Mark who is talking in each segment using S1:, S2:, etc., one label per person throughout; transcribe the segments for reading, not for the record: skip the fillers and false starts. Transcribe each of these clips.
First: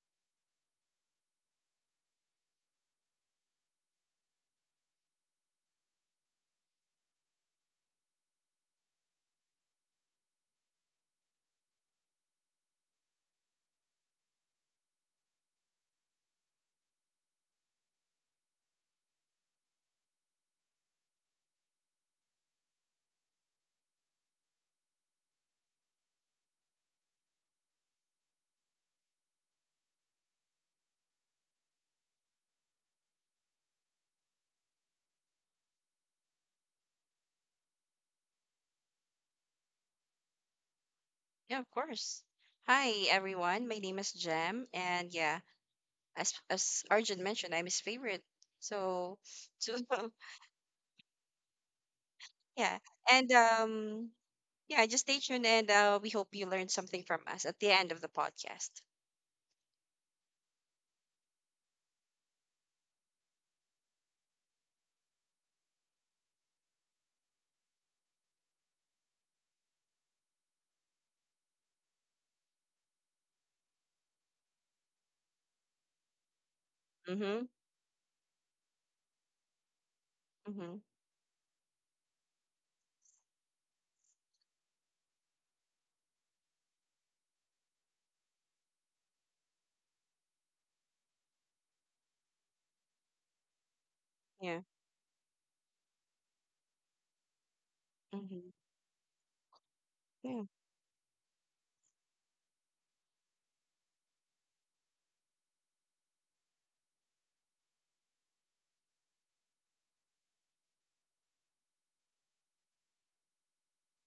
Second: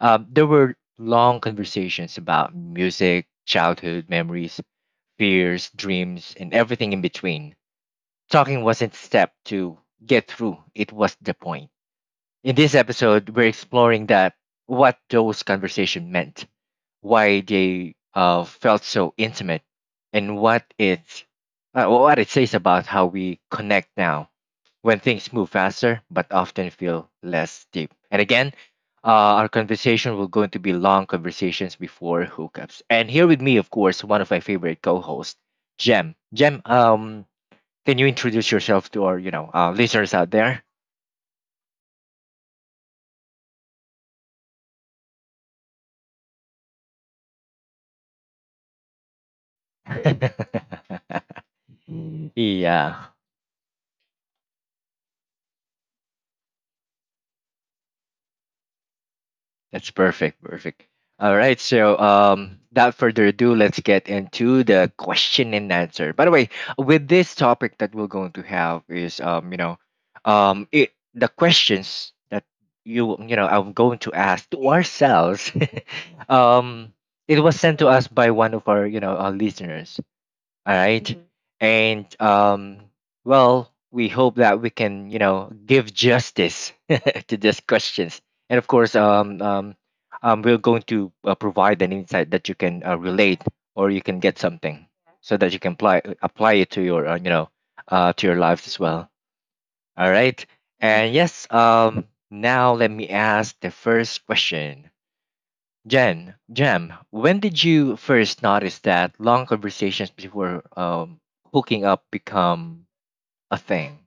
S1: There were long conversations about music, childhood memories, fears, dreams, and everything in between. Talking wasn't a step to get through, it was the point. In this episode, we're exploring that, what those conversations meant, why they felt so intimate, and what it says about how we connect now when things move faster but often feel less deep. And again, our conversation will going to be long conversations before hookups. And here with me, of course, one of my favorite co-hosts, Jem. Jem, can you introduce yourself to our, listeners out there?
S2: Yeah, of course. Hi, everyone. My name is Jem, and yeah, as Arjun mentioned, I'm his favorite. So, so. Yeah,
S1: Yeah,
S2: and yeah, just stay tuned, and we hope you learned something from us at the end of the podcast.
S1: that's perfect, perfect. All right, so without further ado, let's get into the question and answer. By the way, with this topic that we're going to have is, it the questions that I'm going to ask to ourselves. um, it
S2: Mm-hmm.
S1: was sent to us by one of our, our listeners. All
S2: Mm-hmm.
S1: right. And well, we hope that we can, give justice to these questions. And of course, we're going to provide an insight that you can relate or you can get
S2: Yeah.
S1: something so that you can apply it to your to your
S2: Mm-hmm.
S1: lives as well. All right?
S2: Yeah.
S1: And yes, now let me ask the first question. Jem, when did you first notice that long conversations before hooking up become a thing?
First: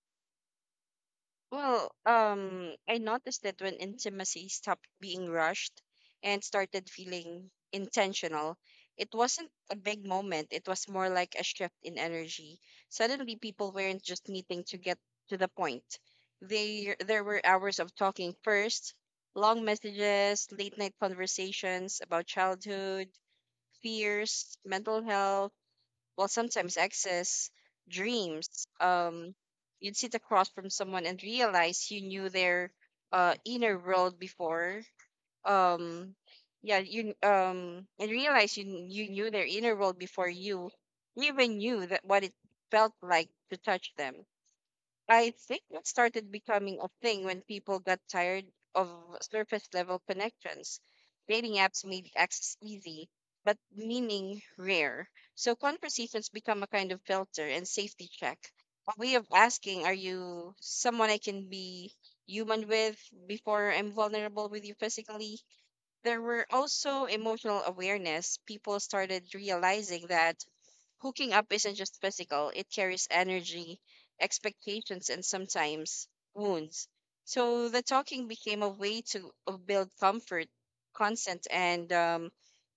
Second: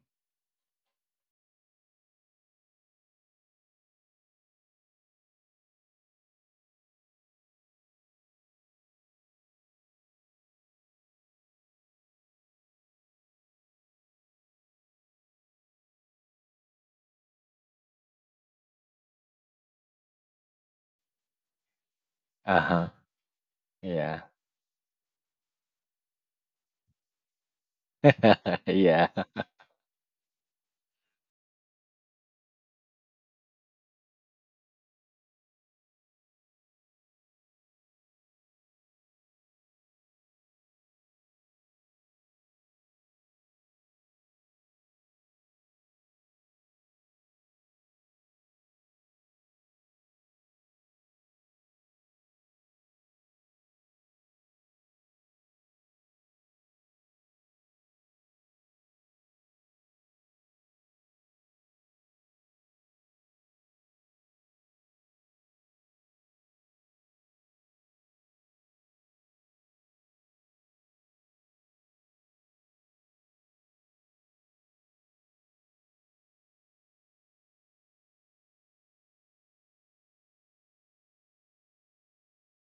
S2: I noticed that when intimacy stopped being rushed and started feeling intentional, it wasn't a big moment. It was more like a shift in energy. Suddenly, people weren't just meeting to get to the point. There were hours of talking first, long messages, late night conversations about
S1: Uh huh.
S2: childhood,
S1: Yeah.
S2: fears, mental health, well, sometimes excess dreams.
S1: Yeah.
S2: You'd sit across from someone and realize you knew their inner world before um yeah you and realize you kn- you knew their inner world before you even knew that what it felt like to touch them. I think it started becoming a thing when people got tired of surface level connections. Dating apps made access easy, but meaning rare. So conversations become a kind of filter and safety check, a way of asking, are you someone I can be human with before I'm vulnerable with you physically? There were also emotional awareness. People started realizing that hooking up isn't just physical, it carries energy, expectations, and sometimes wounds. So the talking became a way to build comfort, consent, and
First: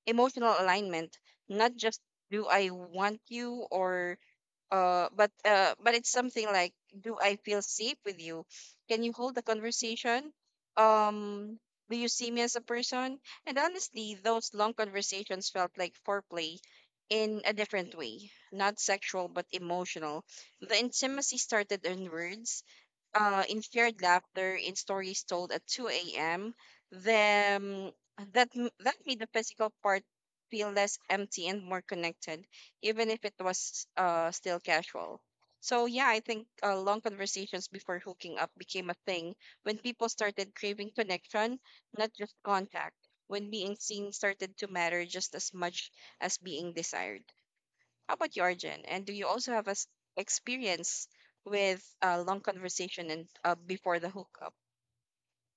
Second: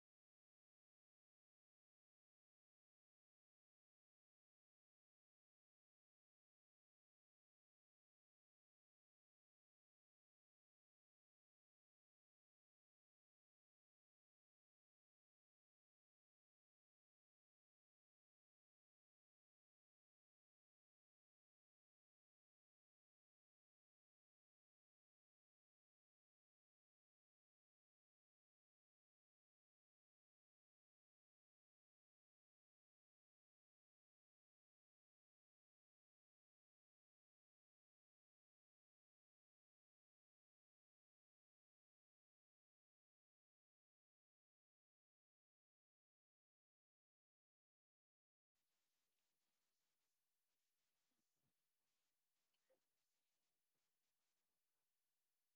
S2: emotional alignment. Not just, do I want you, or but it's something like, do I feel safe with you, can you hold the conversation, um do you see me as a person? And honestly, those long conversations felt like foreplay in a different way, not sexual but emotional. The intimacy started in words, in shared laughter, in stories told at 2 a.m., then that made the physical part feel less empty and more connected, even if it was still casual. So yeah, I think long conversations before hooking up became a thing when people started craving connection, not just contact. When being seen started to matter just as much as being desired. How about you, Arjun? And do you also have a experience with a long conversation and before the hookup?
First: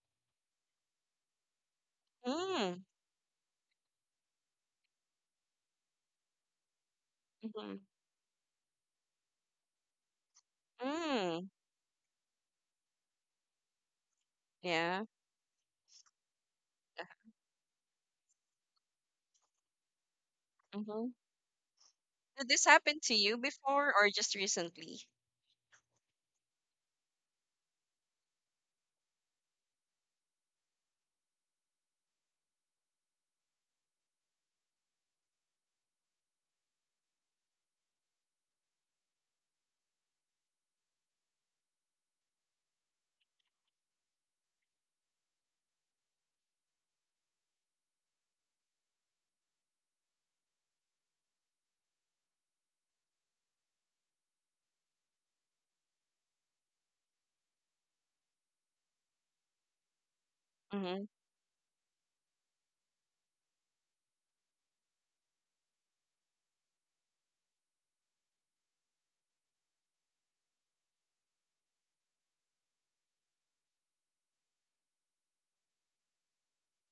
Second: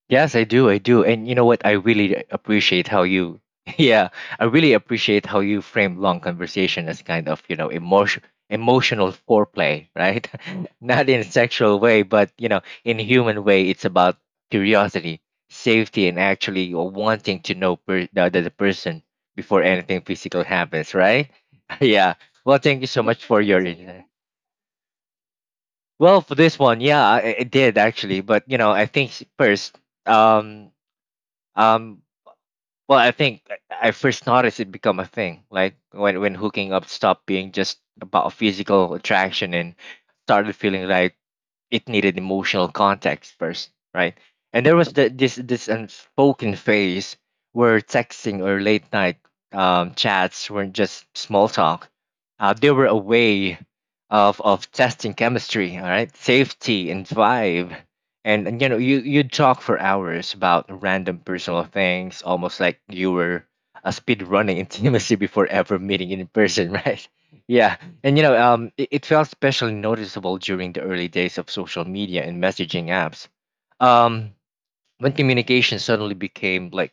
S1: Yes, I do. I do. And you know what? I really
S2: Mm.
S1: appreciate how you, yeah, I really appreciate how you frame long conversation as kind of, you know,
S2: Mm-hmm.
S1: emotional foreplay, right? Not in a
S2: Mm.
S1: sexual way, but, you know, in human way, it's about
S2: Yeah.
S1: curiosity, safety, and actually wanting to the other person before anything physical happens,
S2: Mm-hmm.
S1: right? Yeah.
S2: Did
S1: Well,
S2: this
S1: thank you
S2: happen
S1: so
S2: to
S1: much
S2: you
S1: for your
S2: before
S1: insight.
S2: or just recently?
S1: Well, for this one, yeah, I did actually, but you know, um, um, I think I first noticed it become a thing, like when hooking up stopped being just about physical attraction and started feeling like it needed emotional context first, right? And there was the, this unspoken phase where texting or late night chats weren't just small talk. They were a way of testing chemistry, all right, safety and vibe. And you know, you'd talk for hours about
S2: Mm-hmm.
S1: random personal things, almost like you were a speed running intimacy before ever meeting in person, right? Yeah, and you know, it felt especially noticeable during the early days of social media and messaging apps. Um, when communication suddenly became like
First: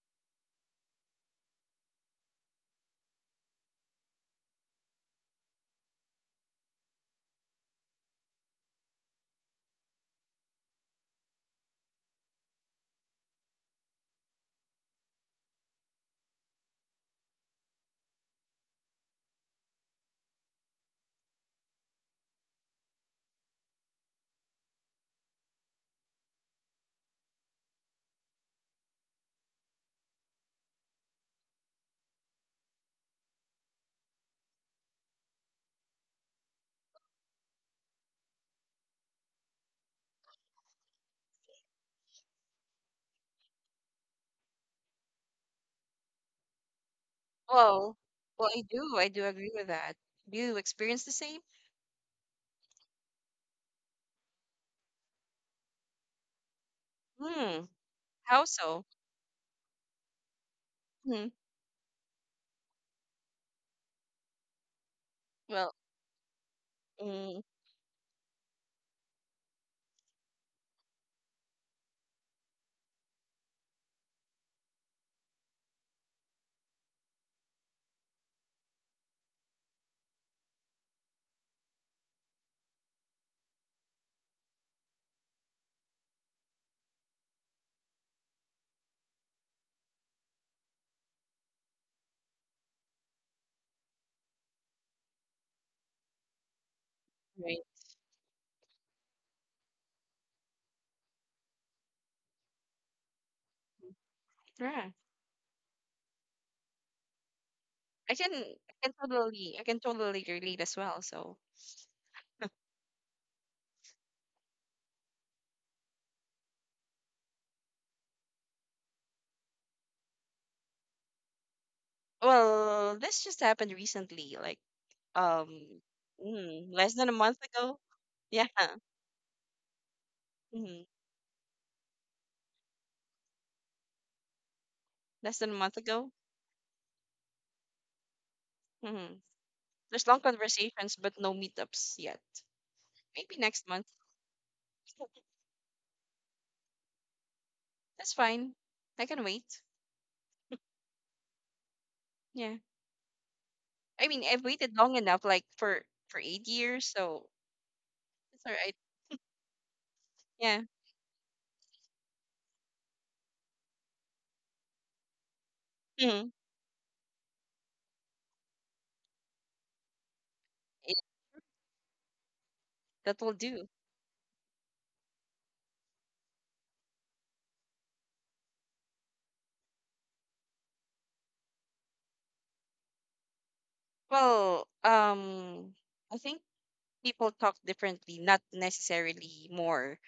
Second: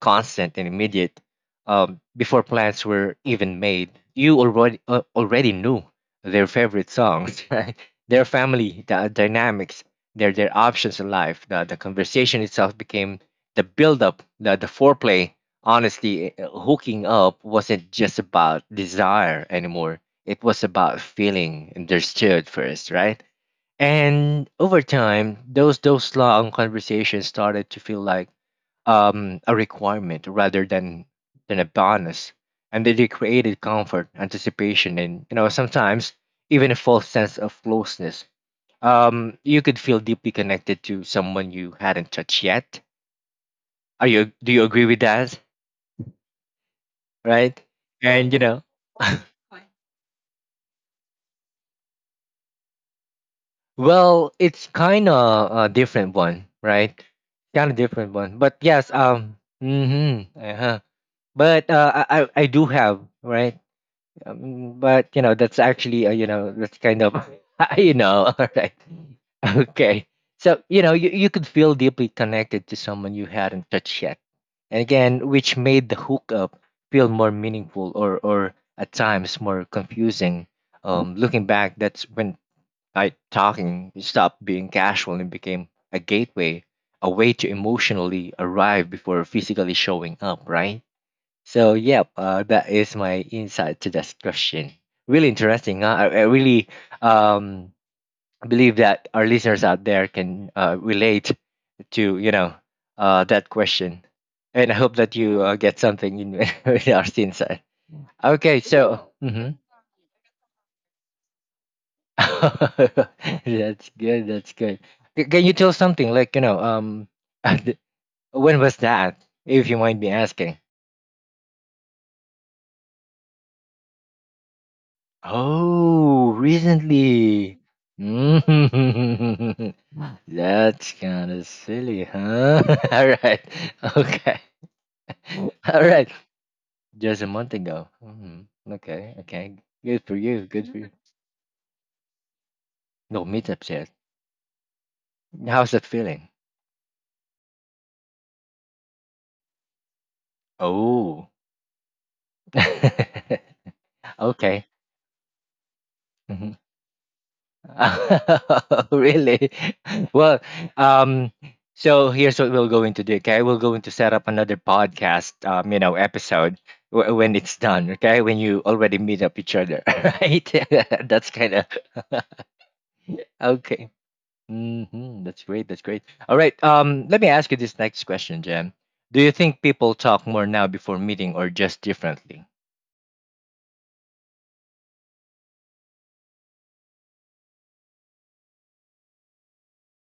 S1: constant and immediate, before plans were even made you already already knew their favorite songs, right, their family the dynamics, their options in life. The conversation itself became the build up, the foreplay. Honestly, hooking up wasn't just about desire anymore, it was about feeling understood first, right? And over time, those long conversations started to feel like a requirement rather than a bonus, and they created comfort, anticipation, and you know sometimes even a false sense of closeness. You could feel deeply connected to someone you hadn't touched yet. Are you? Do you agree with that? Right?
S2: Well,
S1: And you
S2: well,
S1: know.
S2: I do. I do agree with that. Do you experience the same?
S1: Well, it's kind of a different one, right?
S2: Hmm.
S1: Kind of different one.
S2: How
S1: But
S2: so?
S1: yes, mm-hmm, uh-huh.
S2: Hmm.
S1: But I do have, right, but you know that's
S2: Well.
S1: actually you know that's kind of
S2: Mm.
S1: you know all right, okay. So you know you could feel deeply connected to someone you hadn't touched yet, and again, which made the hookup feel more meaningful or at times more confusing. Looking back, that's when night talking stopped being casual and became a gateway, a way to emotionally arrive before physically showing up, right? So, yep, that is my insight to this question. Really interesting. Huh? I really
S2: Right.
S1: um, believe that our listeners out there can relate to, you know, that question. And I
S2: Yeah.
S1: hope that you get something in our insight.
S2: I can, I
S1: Okay,
S2: can
S1: so. Mhm.
S2: totally, I can totally relate as well. So,
S1: That's good. That's good. Can you tell something like, you know, when was that? If you mind me asking.
S2: well, this just happened recently. Like. um
S1: Oh,
S2: mm, less than a month
S1: recently.
S2: ago. Yeah.
S1: Mm.
S2: Hmm.
S1: That's kind of silly, huh? All right. Okay.
S2: Less than a month
S1: All right.
S2: ago.
S1: Just a month ago. Hmm. Okay.
S2: Hmm.
S1: Okay. Good
S2: There's
S1: for
S2: long
S1: you. Good for you.
S2: conversations but no meetups yet.
S1: No
S2: Maybe
S1: meetups
S2: next month.
S1: yet. How's that feeling?
S2: That's fine. I can wait.
S1: Oh.
S2: Yeah.
S1: Okay.
S2: I mean, I've waited long enough, like for eight
S1: Mm-hmm.
S2: years, so it's all right.
S1: Really? Well,
S2: Yeah.
S1: um, so here's what we'll go into do. Okay, we'll go into set up another podcast,
S2: Hmm.
S1: episode when it's done. Okay, when you already meet up each other, right?
S2: Yeah,
S1: That's kind of
S2: that will do.
S1: okay. Hmm. That's great. That's great. All right. Let me ask you this next question, Jen. Do you think people talk more now before meeting or just differently?
S2: Well, um, I think people talk differently, not necessarily more.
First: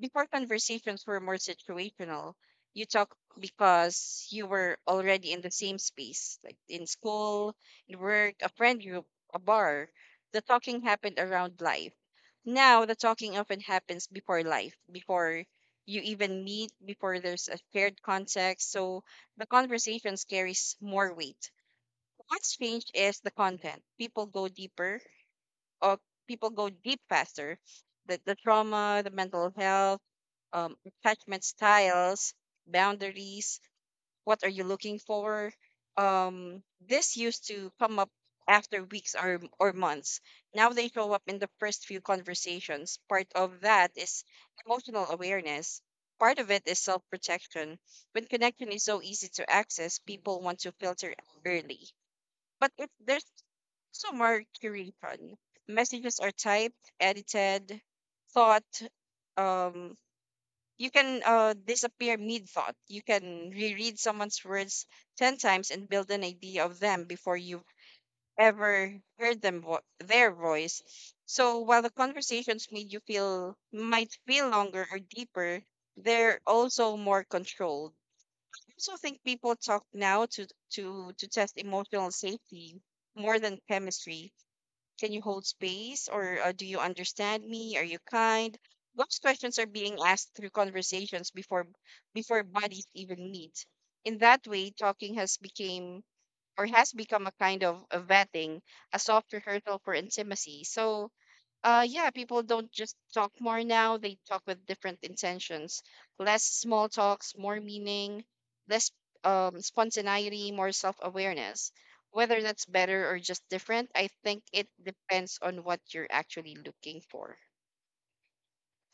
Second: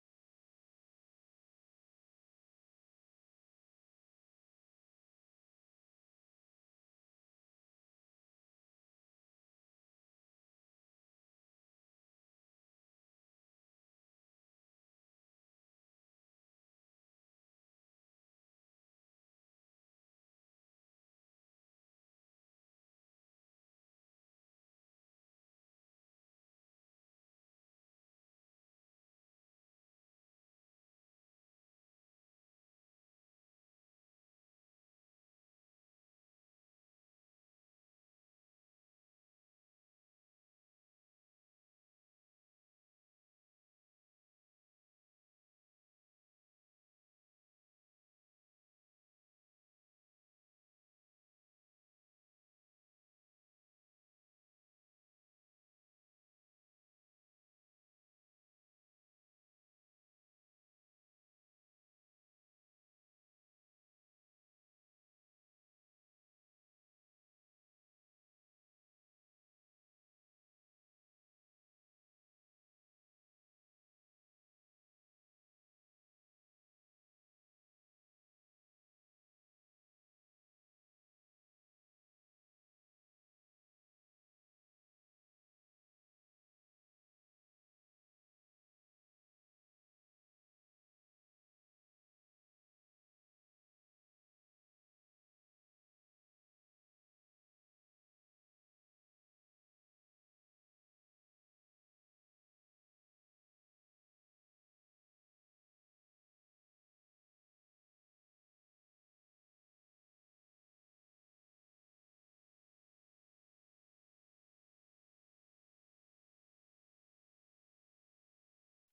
S2: Before, conversations were more situational. You talk because you were already in the same space, like in school, in work, a friend group, a bar. The talking happened around life. Now the talking often happens before life, before you even meet, before there's a shared context. So the conversations carries more weight. What's changed is the content. People go deeper, or people go deep faster. The trauma, the mental health, attachment styles, boundaries, what are you looking for? Um, this used to come up after weeks or months. Now they show up in the first few conversations. Part of that is emotional awareness. Part of it is self protection. When connection is so easy to access, people want to filter early. But if there's also more curation, messages are typed, edited, thought, um, you can disappear mid thought. You can reread someone's words 10 times and build an idea of them before you've ever heard their voice. So while the conversations made you feel might feel longer or deeper, they're also more controlled. I also think people talk now to to test emotional safety more than chemistry. Can you hold space? Or do you understand me? Are you kind? Those questions are being asked through conversations before bodies even meet. In that way, talking has became or has become a kind of a vetting, a soft rehearsal for intimacy. So yeah, people don't just talk more now, they talk with different intentions. Less small talks, more meaning, less spontaneity, more self awareness. Whether that's better or just different, I think it depends on what you're actually looking for.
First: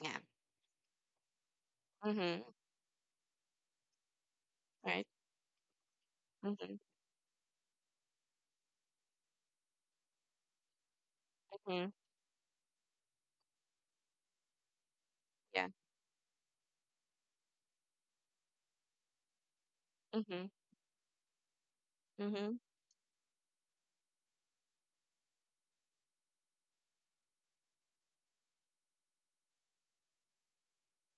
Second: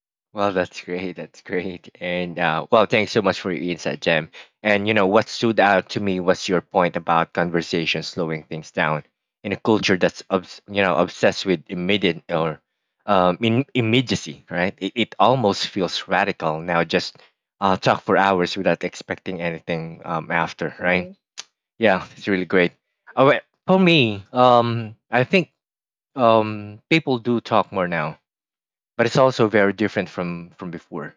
S2: Yeah.
S1: Well, that's great. That's great. And
S2: Mm-hmm.
S1: well, thanks so much for your insight, Jem. And you know
S2: Right.
S1: what stood out to me was your
S2: Mm-hmm.
S1: point about conversation slowing things down in a culture that's obsessed with
S2: Mm-hmm.
S1: immediate or immediacy, right? It almost
S2: Yeah.
S1: feels radical now. Just talk for hours without expecting anything
S2: Mm-hmm.
S1: after, right? Right. Yeah, it's really
S2: Mm-hmm.
S1: great. Oh, wait, for me, I think people do talk more now, but it's also very different from before.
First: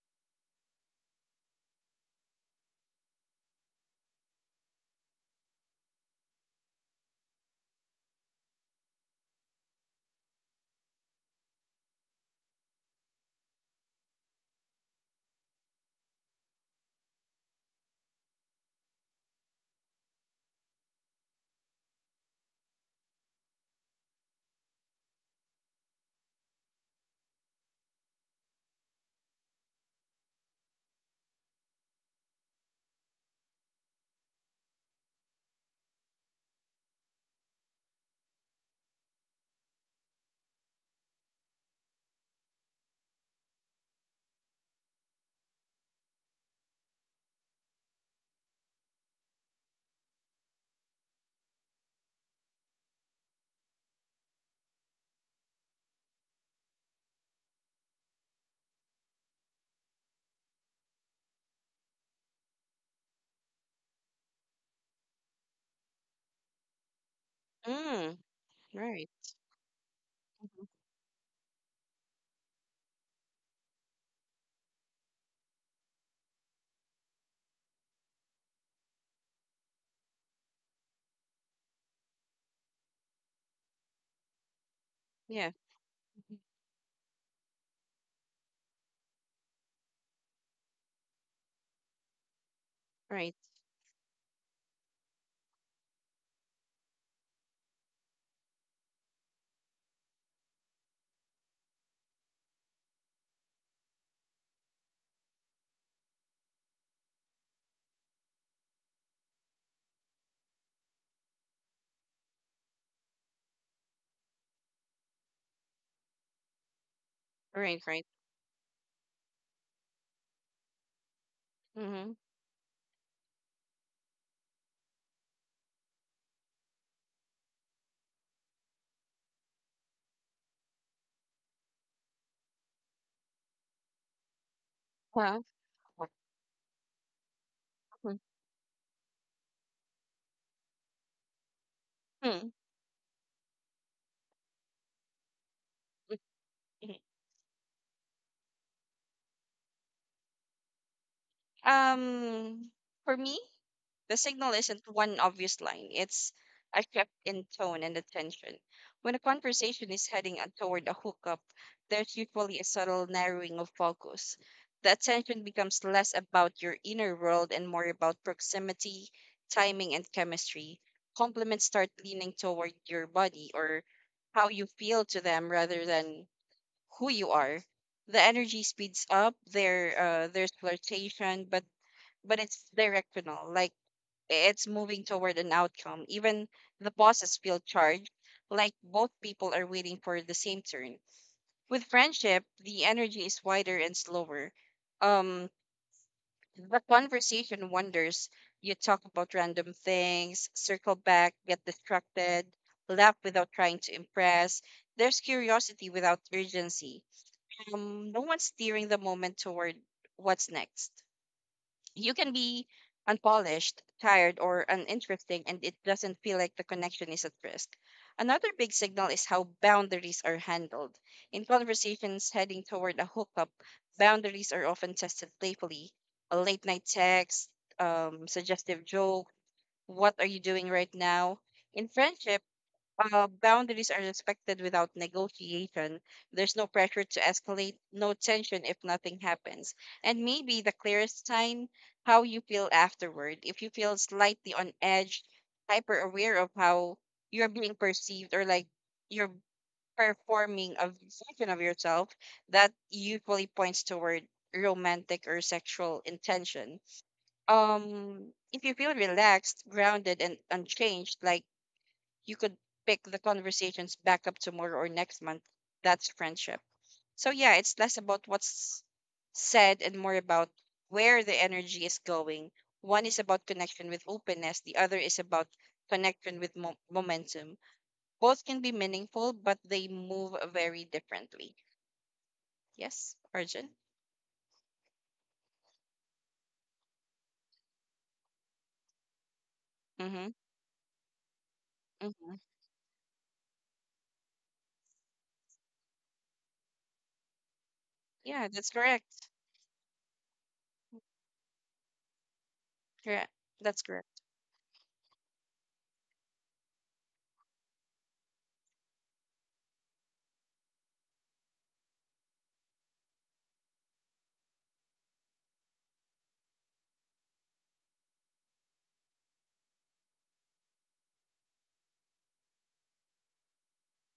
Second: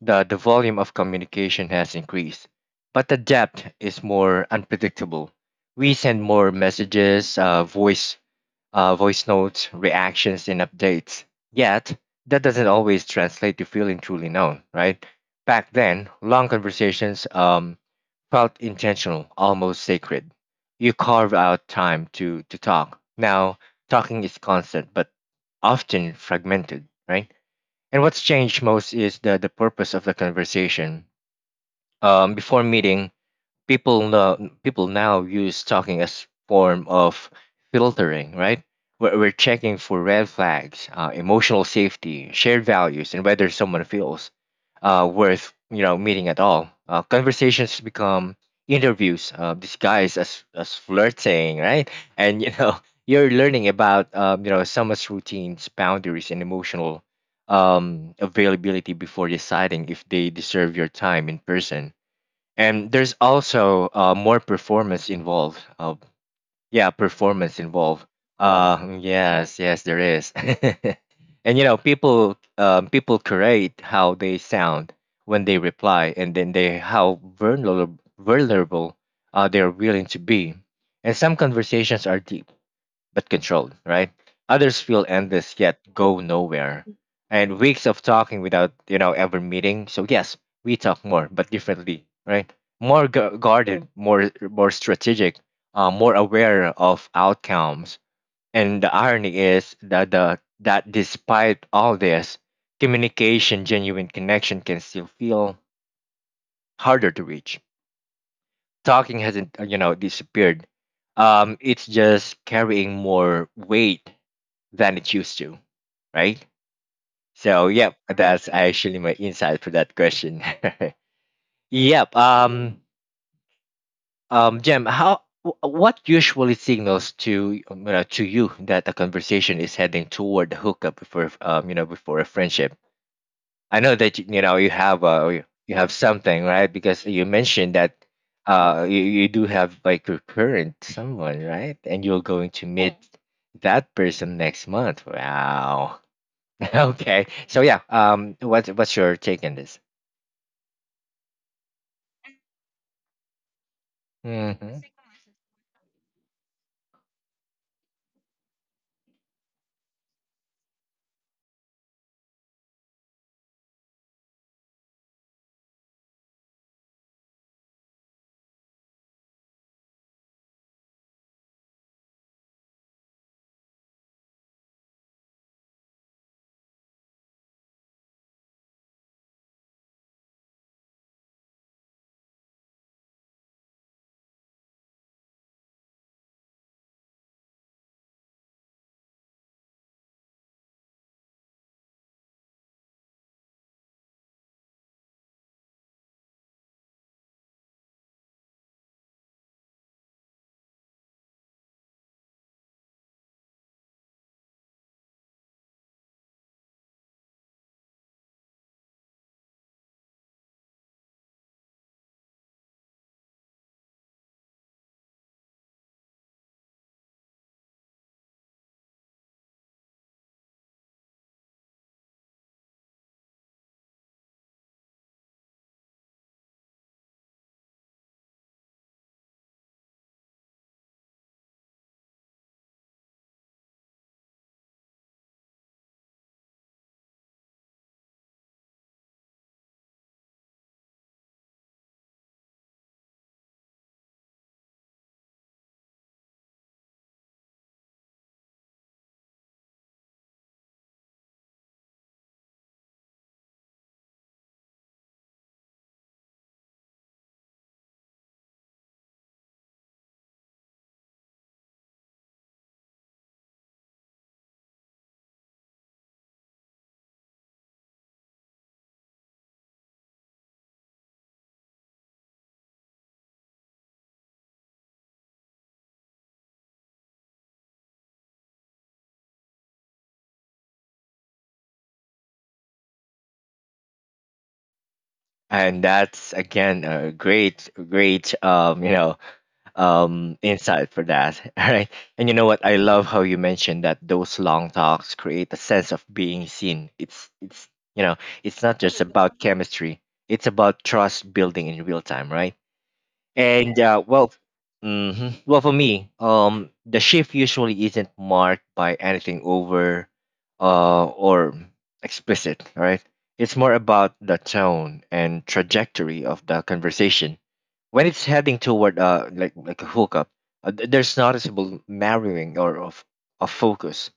S1: The volume of communication has increased, but the depth is more unpredictable. We send more messages, voice notes, reactions, and updates. Yet that doesn't always translate to feeling truly known, right? Back then, long conversations felt intentional, almost sacred. You carve out time to talk. Now, talking is constant, but often fragmented, right? And what's changed most is the purpose of the conversation. Before meeting, people now use talking as form of filtering, right? We're checking for red flags, emotional safety, shared values, and whether someone feels worth you know meeting at all. Conversations become interviews disguised as flirting, right? And you know you're learning about someone's routines, boundaries, and emotional availability before deciding if they deserve your time in person. And there's also more performance involved. Yeah, performance involved.
S2: Mm.
S1: Wow.
S2: Right.
S1: Yes, yes, there is.
S2: Mm-hmm.
S1: And you know, people create how they sound when they reply, and then they how vulnerable they are willing to be. And some conversations are deep, but controlled, right? Others feel
S2: Yeah.
S1: endless yet go
S2: Mhm.
S1: nowhere. And weeks of talking without, you know, ever meeting. So yes, we talk more, but differently, right? More
S2: Right.
S1: guarded, more strategic, more aware of outcomes. And the irony is that despite all this, communication, genuine connection can still feel harder to reach. Talking hasn't, disappeared, it's just carrying more weight than it used to, right? So,
S2: Right.
S1: yep,
S2: Right.
S1: that's actually my insight for that question. Yep.
S2: Mm-hmm.
S1: Jem, what usually signals to to you that a conversation is heading toward a hookup before before a friendship? I know that you have you
S2: Well.
S1: you have something, right, because you mentioned that
S2: Mhm.
S1: you, you do have like your current someone, right, and you're going
S2: Mm.
S1: to meet that person next month. Wow.
S2: Mhm.
S1: Okay. So yeah, what what's your take on this?
S2: um, for me, the signal
S1: Hmm.
S2: isn't one obvious line, it's a shift in tone and attention. When a conversation is heading toward a hookup, there's usually a subtle narrowing of focus. The attention becomes less about your inner world and more about proximity, timing, and chemistry. Compliments start leaning toward your body or how you feel to them rather than who you are. The energy speeds up, there's flirtation, but it's directional. Like it's moving toward an outcome. Even the bosses feel charged, like both people are waiting for the same turn. With friendship, the energy is wider and slower. Um, the conversation wanders. You talk about random things, circle back, get distracted, laugh without trying to impress. There's curiosity without urgency. No one's steering the moment toward what's next. You can be unpolished, tired, or uninteresting, and it doesn't feel like the connection is at risk. Another big signal is how boundaries are handled. In conversations heading toward a hookup, boundaries are often tested playfully. A late night text, suggestive joke, what are you doing right now? In friendship, boundaries are respected without negotiation. There's no pressure to escalate, no tension if nothing happens. And maybe the clearest sign, how you feel afterward. If you feel slightly on edge, hyper aware of how you're being perceived or like you're performing a version of yourself, that usually points toward romantic or sexual intention. If you feel relaxed, grounded, and unchanged, like you could pick the conversations back up tomorrow or next month. That's friendship. So yeah, it's less about what's said and more about where the energy is going. One is about connection with openness, the other is about momentum. Both can be meaningful, but they move very differently. Yes, Arjun?
S1: And that's again a great, great,
S2: Mm-hmm.
S1: insight for that. All right. And you
S2: Mm-hmm.
S1: know what? I love how you mentioned that those long talks create a sense of being seen. It's you know,
S2: Yeah,
S1: it's
S2: that's
S1: not just
S2: correct.
S1: about chemistry. It's about trust building in real time, right?
S2: Correct.
S1: And
S2: That's correct.
S1: well, hmm, well, for me, the shift usually isn't marked by anything over, or explicit. Right? It's more about the tone and trajectory of the conversation. When it's heading toward like a hookup, there's noticeable narrowing or of focus.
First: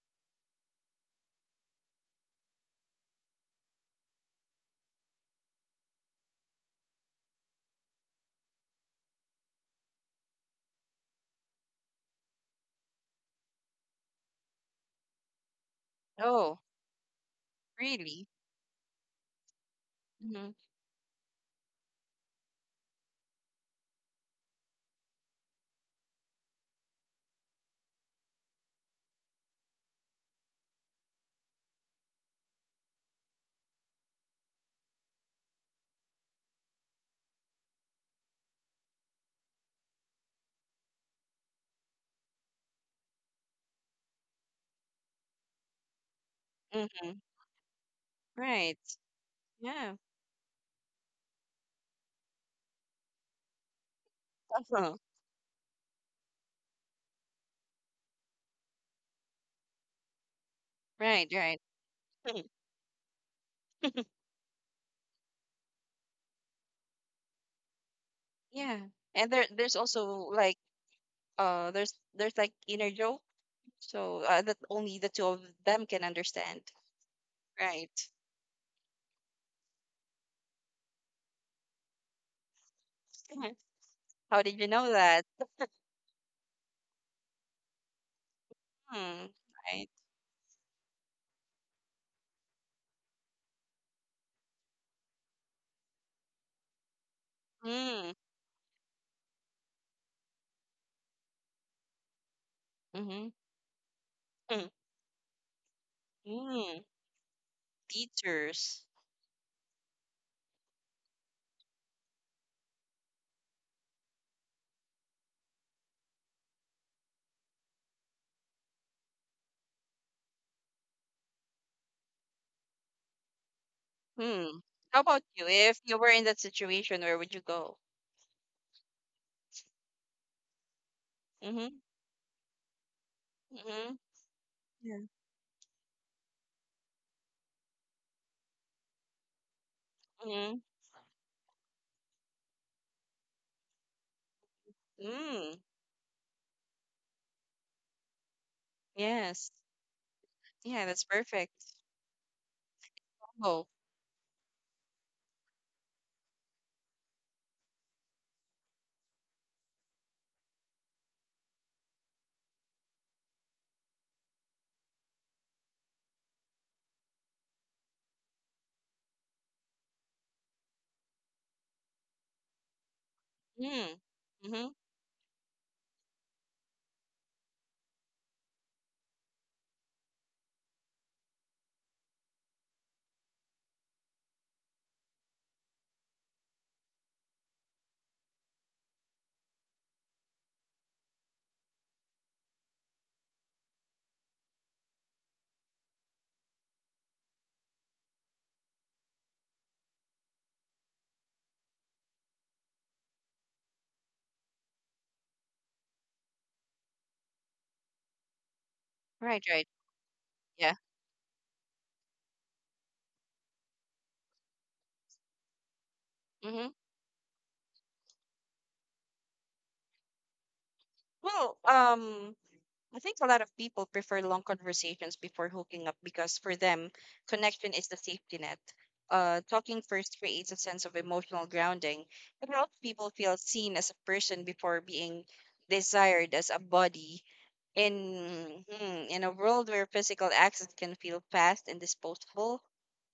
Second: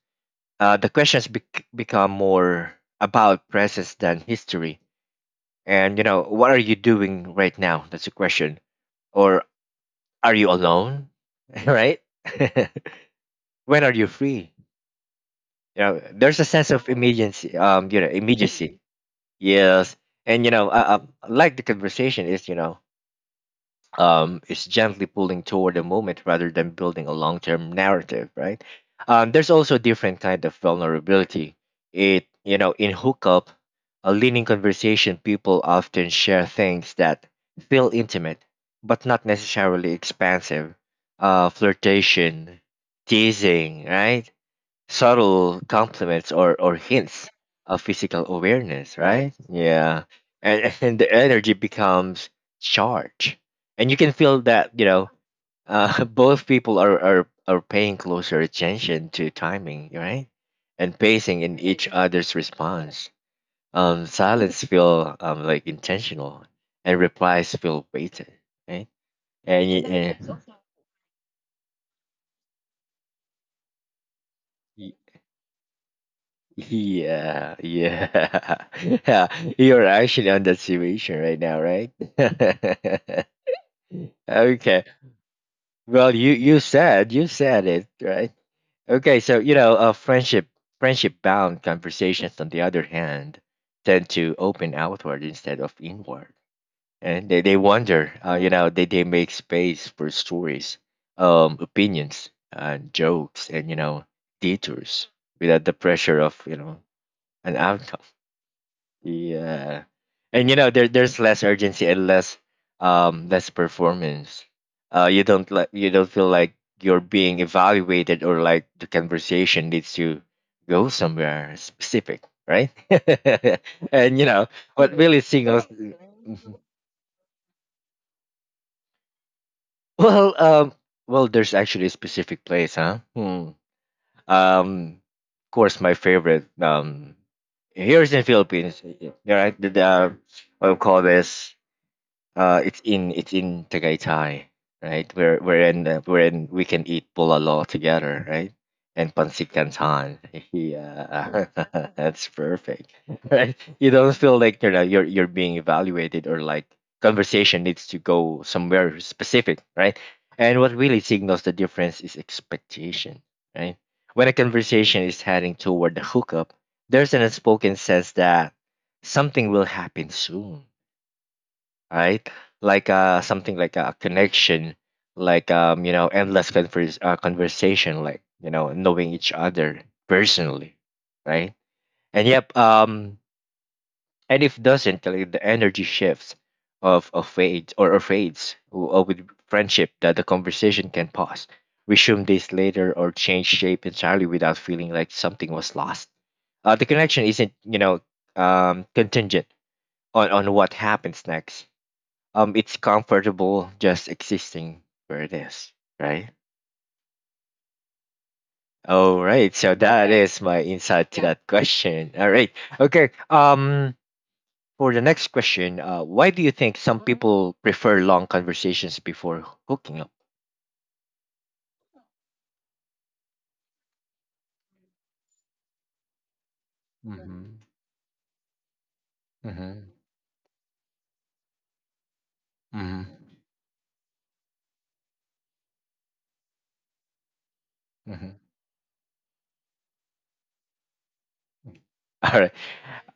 S1: The questions become more about presence than history. And you know, what are you doing right now? That's a question. Or are you alone? Right. When are you free? You know, there's a
S2: Oh,
S1: sense of immediacy, you know,
S2: really?
S1: immediacy. Yes. And
S2: Mm-hmm.
S1: like the conversation is, you know, is gently pulling toward a moment rather than building a long-term narrative, right? There's also a different kind of vulnerability. You know, in hookup, a leaning conversation, people often share things that feel intimate, but not necessarily expansive. Flirtation, teasing, right? Subtle compliments or
S2: Mm-hmm.
S1: hints of physical
S2: Right.
S1: awareness, right?
S2: Yeah.
S1: Yeah. And and the energy becomes charged, and you can feel that, you know. Both people are paying closer attention to timing, right? And
S2: Right,
S1: pacing in
S2: right.
S1: each other's response. Silence feel like intentional, and replies feel weighted,
S2: Yeah,
S1: right.
S2: and there
S1: and,
S2: there's
S1: y-
S2: also
S1: and
S2: like, there's like inner joke, so that only the two of them can understand,
S1: yeah,
S2: right?
S1: yeah, yeah. You're actually on that situation right now, right?
S2: Mhm. How did you
S1: Okay.
S2: know that?
S1: Well, you said you said it, right? Okay,
S2: Hmm.
S1: so you know,
S2: Right.
S1: friendship, friendship bound conversations, on the other hand, tend to open outward instead of inward, and they wonder,
S2: Hmm.
S1: you know, they make space for stories, opinions,
S2: Mm-hmm.
S1: jokes, and
S2: Hmm.
S1: detours without the pressure of, you
S2: Hmm.
S1: know, an outcome.
S2: Teachers.
S1: Yeah. And you know, there's less urgency and less less performance. You don't like, you don't feel like you're being evaluated or like the conversation needs to go somewhere specific, right? And you know
S2: Hmm.
S1: what
S2: How
S1: really
S2: about you?
S1: singles.
S2: If you were in that
S1: Mhm.
S2: situation, where would you go?
S1: Well, well, there's
S2: Mm-hmm.
S1: actually a specific place, huh? Hmm.
S2: Mm-hmm.
S1: Um
S2: Yeah.
S1: of course my favorite, here's in Philippines, right? The
S2: Mm-hmm.
S1: what we call this. It's in, Tagaytay, right? Where
S2: Mm.
S1: wherein, wherein we can eat bulalo together, right? And
S2: Yes.
S1: pancit canton.
S2: Yeah, that's
S1: Yeah.
S2: perfect.
S1: That's perfect, right?
S2: Oh.
S1: You don't feel like you're not- you're being evaluated, or like conversation needs to go somewhere specific, right? And what really signals the difference is expectation, right? When a conversation is heading toward the hookup, there's an unspoken sense that something will happen soon, right? Like, something like a
S2: Hmm. Mm-hmm.
S1: connection, like, you know, endless conversation, like, you know, knowing each other personally, right? And yep, and if doesn't, like, the energy shifts of, fades, or, fades with friendship, that the conversation can pause, resume days later, or change shape entirely without feeling like something was lost. The connection isn't, you know, contingent on, what happens next. It's comfortable just existing where it is, right. All
S2: Right.
S1: right,
S2: Right.
S1: so that is my
S2: Yeah.
S1: insight to that question, all right. Okay. For the next question, why do you
S2: Mm-hmm.
S1: think some people prefer long conversations before hooking up?
S2: Well. I think a lot of people prefer long conversations before hooking up because for them,
S1: Mm-hmm.
S2: connection is the safety net. Talking
S1: Mm-hmm.
S2: first creates a sense of emotional grounding. It helps
S1: Mm-hmm.
S2: people feel seen as a person before being desired as a body. In hmm, in a world where physical access can feel fast and
S1: All right.
S2: disposable.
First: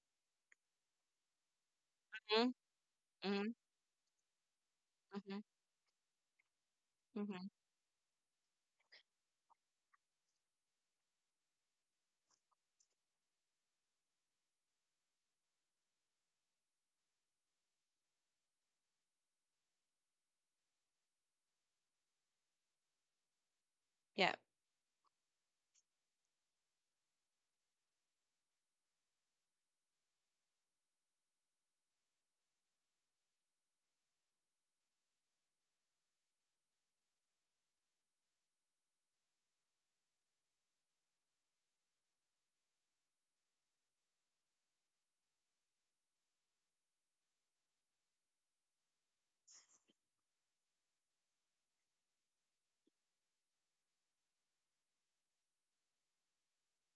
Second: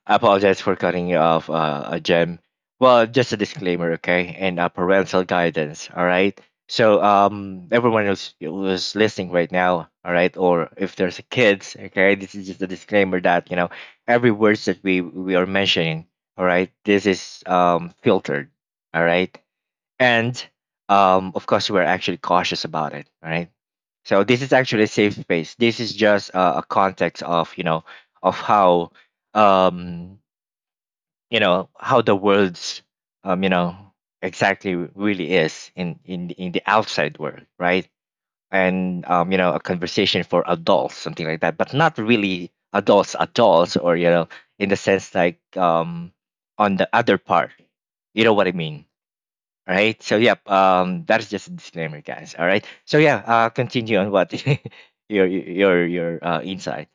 S1: I apologize for cutting you off, Jem.
S2: Mm-hmm.
S1: Well, just a
S2: Mm-hmm.
S1: disclaimer, okay, and parental
S2: Mm-hmm.
S1: guidance. All right. So,
S2: Mm-hmm.
S1: everyone who's listening right now, all right, or if there's kids, okay, this is just a disclaimer that, you know, every words that we are mentioning, all right, this is filtered, all right. And of course you are actually cautious about it, right? So
S2: Yeah.
S1: this is actually a safe space, this is just a context of, you know, of how, um you know, how the world's, you know, exactly really is in the outside world, right? And you know, a conversation for adults, something like that, but not really adults adults, or you know, in the sense like, on the other part, you know what I mean. All right. So yep. That's just a disclaimer, guys. All right. So yeah. Continue on what your insight,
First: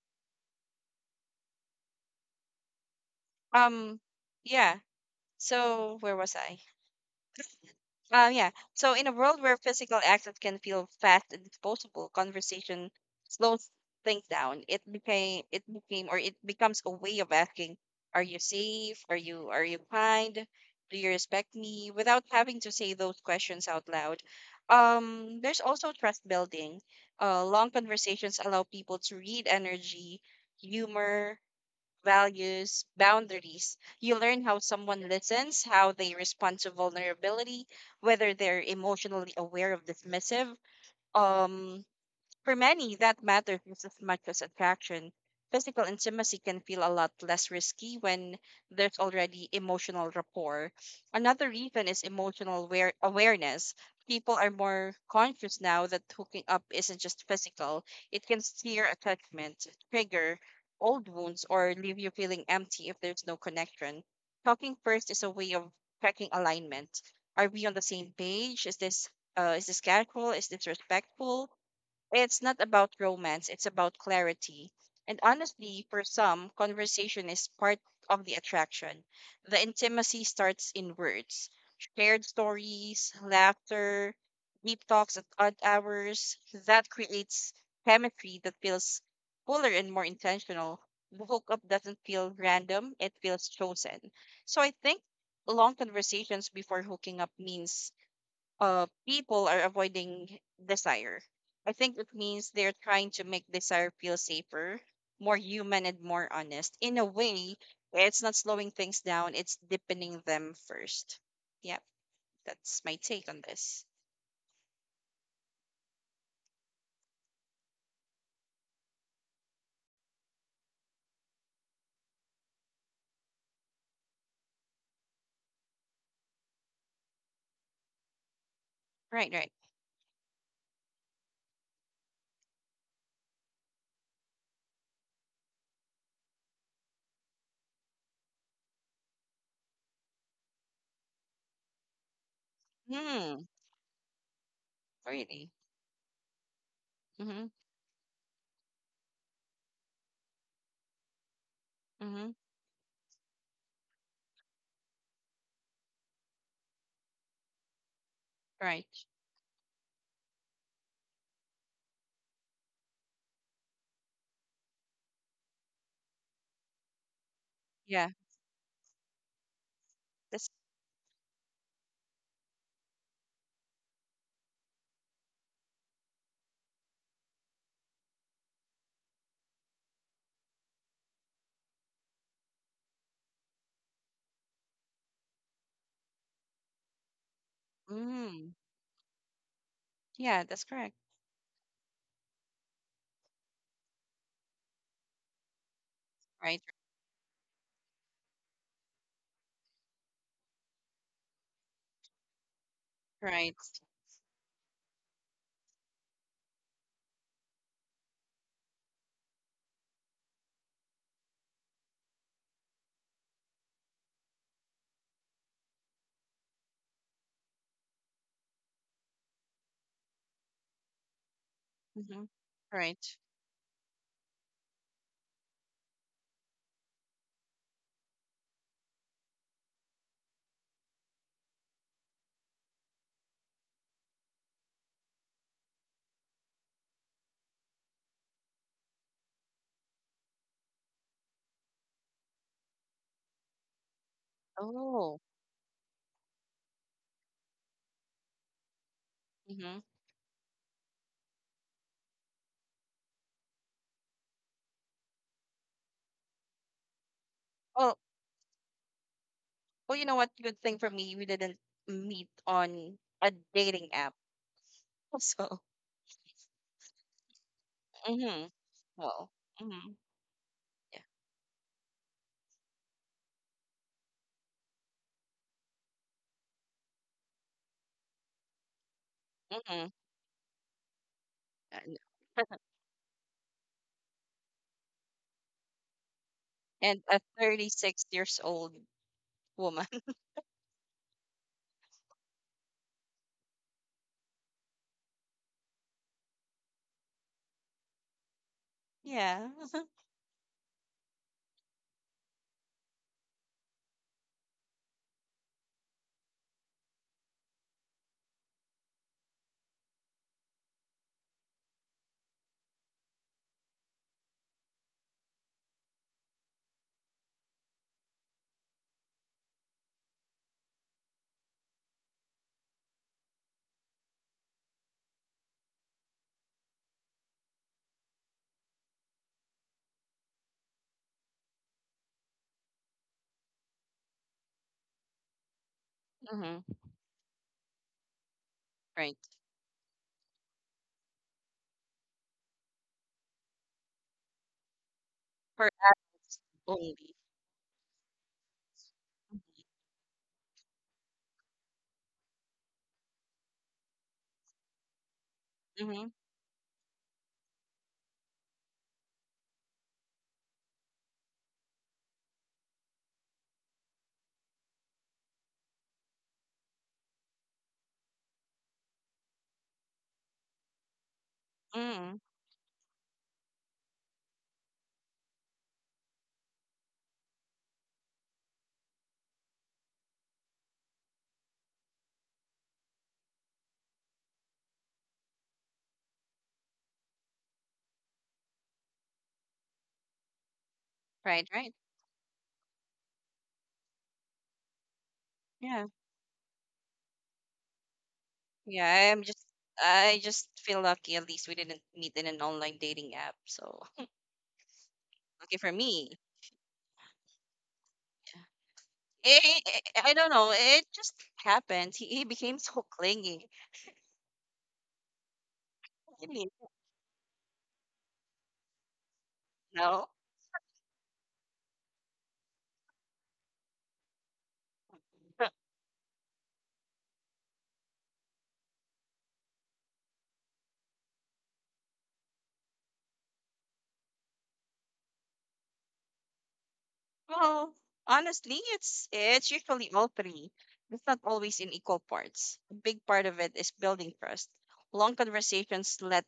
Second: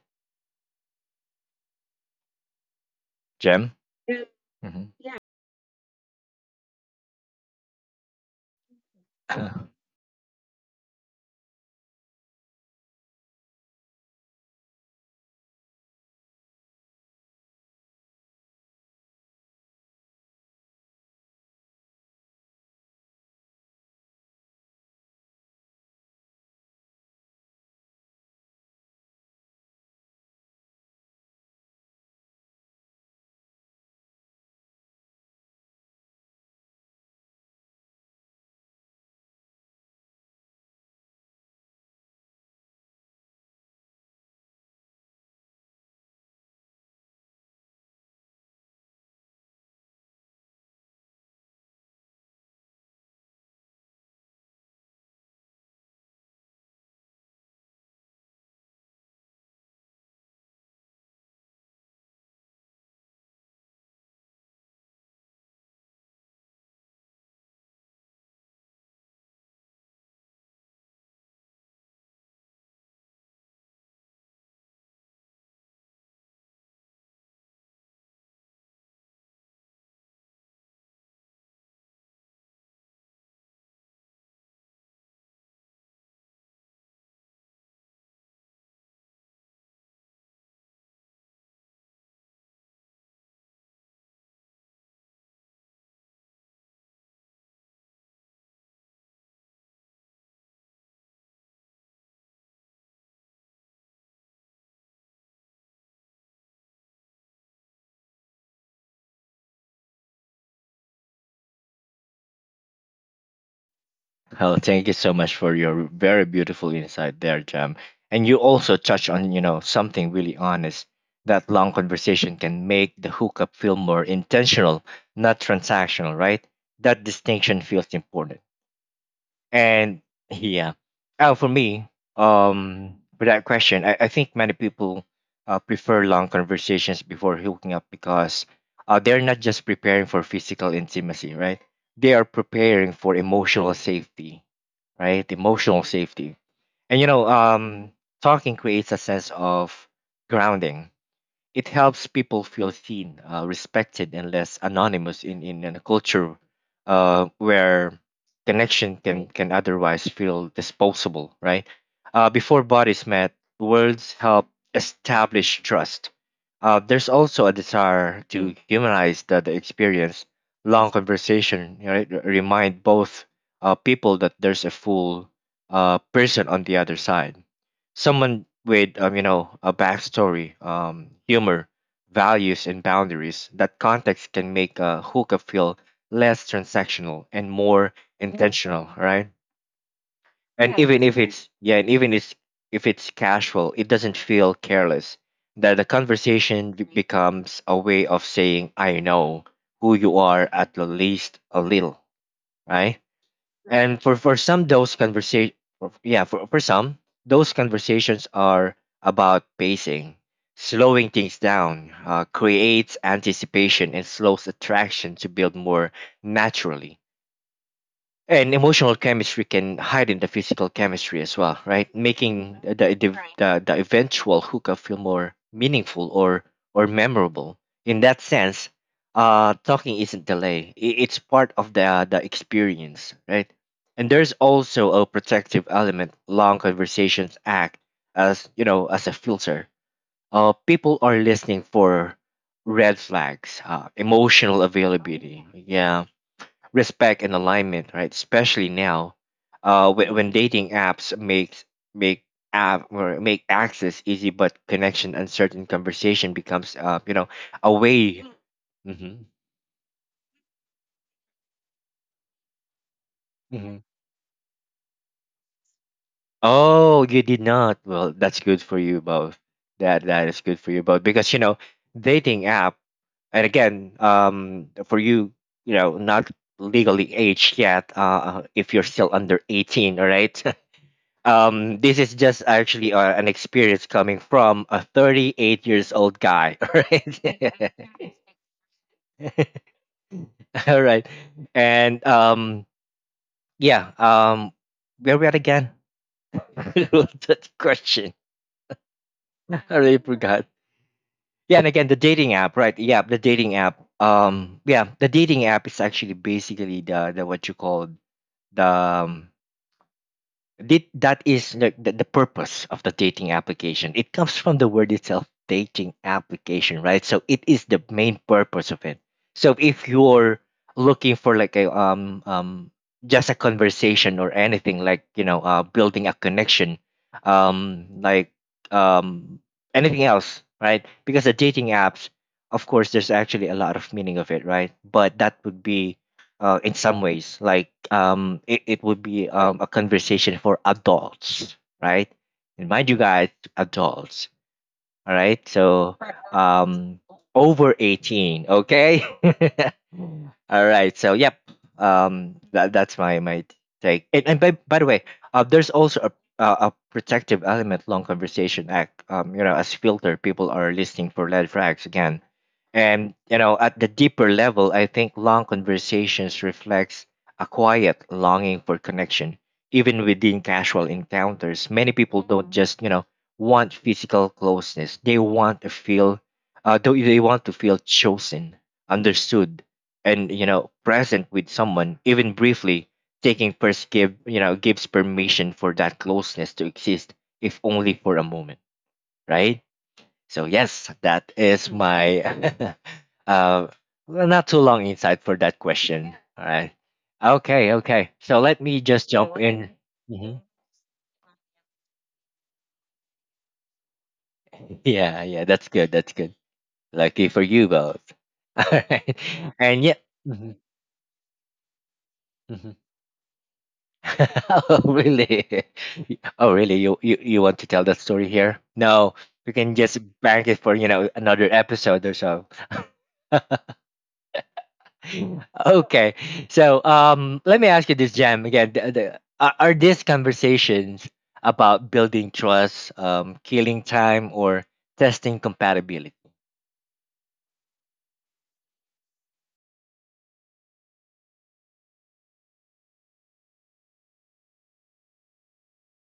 S1: Jem.
S2: Um. Yeah.
S1: Mhm.
S2: So where was I? Yeah. So in a world where physical access can feel fast and disposable, conversation slows things down. It became or it becomes a way of asking, are you safe? Are you kind? Do you respect me? Without having to say those questions out loud. There's also trust building. Long conversations allow people to read energy, humor, values, boundaries. You learn how someone listens, how they respond to vulnerability, whether they're emotionally aware of dismissive. um, for many, that matters just as much as attraction. Physical intimacy can feel a lot less risky when there's already emotional rapport. Another reason is emotional awareness. People are more conscious now that hooking up isn't just physical, it can steer attachment, trigger old wounds, or leave you feeling empty if there's no connection. Talking first is a way of checking alignment. Are we on the same page? Is this casual? Is this respectful? It's not about romance, it's about clarity. And honestly, for some, conversation is part of the attraction. The intimacy starts in words, shared stories, laughter, deep talks at odd hours. That creates chemistry that feels fuller and more intentional. The hookup doesn't feel random, it feels chosen. So I think long conversations before hooking up means people are avoiding desire. I think it means they're trying to make desire feel safer, more human, and more honest. In a way, it's not slowing things down, it's deepening them first. Yep, that's my take on this.
S1: Oh, thank you so much for your very beautiful insight there, Jem. And you also touch on, you know, something really honest. That long conversation can make the hookup feel more intentional, not transactional, right? That distinction feels important.
S2: Right, right.
S1: And yeah, oh, for me, for that question, I think many people prefer long conversations before hooking up because they're not just preparing for physical intimacy, right? They are preparing for
S2: Hmm,
S1: emotional safety, right?
S2: really.
S1: Emotional safety. And you know,
S2: Mm-hmm,
S1: talking creates a sense of grounding. It helps
S2: mm-hmm.
S1: people feel seen, respected, and less anonymous in a culture where
S2: Right.
S1: connection can otherwise feel disposable, right? Before bodies met, words help establish trust. There's also a
S2: Yeah,
S1: desire to humanize the experience.
S2: that's,
S1: Long conversation, right, remind both, people that there's a full, person on the other side, someone with, you know, a backstory, humor, values and boundaries. That context can make a hook feel less transactional and more
S2: mm,
S1: intentional, right?
S2: yeah, that's
S1: And
S2: correct.
S1: even if it's, yeah, and even if it's casual, it doesn't feel careless, that the
S2: Right,
S1: conversation becomes a way of saying I know who you are at the least a little, right.
S2: right.
S1: And for some, those conversation, yeah, for some, those conversations are about pacing, slowing things down. Creates anticipation and slows attraction to build more naturally, and emotional chemistry can hide in the physical chemistry as well, right,
S2: Mm-hmm,
S1: making
S2: right.
S1: the eventual hookup feel more meaningful or memorable in that sense. Talking isn't delay, it's part of the experience, right. And there's also a protective element. Long conversations act as, you know, as a filter. People are listening for red flags, emotional
S2: Oh,
S1: availability, yeah, respect and alignment, right? Especially now,
S2: mm-hmm.
S1: when dating apps make, make app or make access easy but connection uncertain, conversation becomes, you know, a
S2: Well,
S1: way. Mm-hmm.
S2: Well, you know what? Good thing for me, we didn't meet on a
S1: Mm-hmm.
S2: dating app. So,
S1: Oh, you did not. Well,
S2: mm-hmm.
S1: that's good for you
S2: well,
S1: both.
S2: mm-hmm.
S1: That that is good for you
S2: yeah,
S1: both, because you know, dating app. And again, for you, you know, not legally aged yet, if you're still under
S2: mm-hmm.
S1: 18, all right.
S2: And,
S1: This is just actually, an experience coming from a 38 years old guy. All
S2: and a
S1: right.
S2: 36 years old woman.
S1: All right. And yeah, where we at again? That question,
S2: Yeah.
S1: I really forgot. Yeah, and again, the dating app, right? Yeah, the dating app, yeah, the dating app is actually basically the, what you call the, did, that is the purpose of the dating application. It comes from the word itself, dating application, right? So it is the main purpose of it. So if you're looking for like a, um, just a conversation or anything, like, you know, building a connection, like, um anything else, right? Because the dating apps, of course, there's actually a lot of meaning of it, right? But that would be,
S2: Mm-hmm.
S1: in some ways. Like, it would
S2: Right.
S1: be, a conversation for adults, right? And mind you guys, adults. All right.
S2: For
S1: So
S2: adults
S1: um
S2: only.
S1: over 18, okay? All right. So yep. That, that's my take. And by the way, there's
S2: Mm-hmm.
S1: also a, a protective element. Long conversation act, you know, as filter. People are listening for red flags again. And you know, at the deeper level, I think long conversations reflects a quiet longing for connection. Even within casual encounters, many
S2: Mm-hmm.
S1: people don't just, you know, want physical closeness. They want to feel, they want to feel chosen, understood, and, you know, present with someone, even briefly. Taking first you know, gives permission for that closeness to exist, if only for a moment, right? So yes, that
S2: Right, right.
S1: is my uh, well, not too long insight for that
S2: Yeah.
S1: question. All right. Okay, okay. So let me
S2: Yeah.
S1: just jump in.
S2: I just
S1: Mhm.
S2: feel lucky at least we didn't meet in an online dating app. So,
S1: Yeah,
S2: lucky
S1: yeah,
S2: for
S1: that's good.
S2: me.
S1: That's good. Lucky for you both. All right. And yeah.
S2: I don't know.
S1: Mhm,
S2: It just happened. He became so
S1: mhm.
S2: clingy.
S1: Oh really? Oh really? You you want to tell that story here? No, we can
S2: No.
S1: just bank it for, you know, another episode or so. Okay. So let me ask you this, Jam. Again, are these conversations about building trust, killing time, or testing compatibility?
S2: Well, honestly, it's usually all three. It's not always in equal parts. A big part of it is building trust. Long conversations let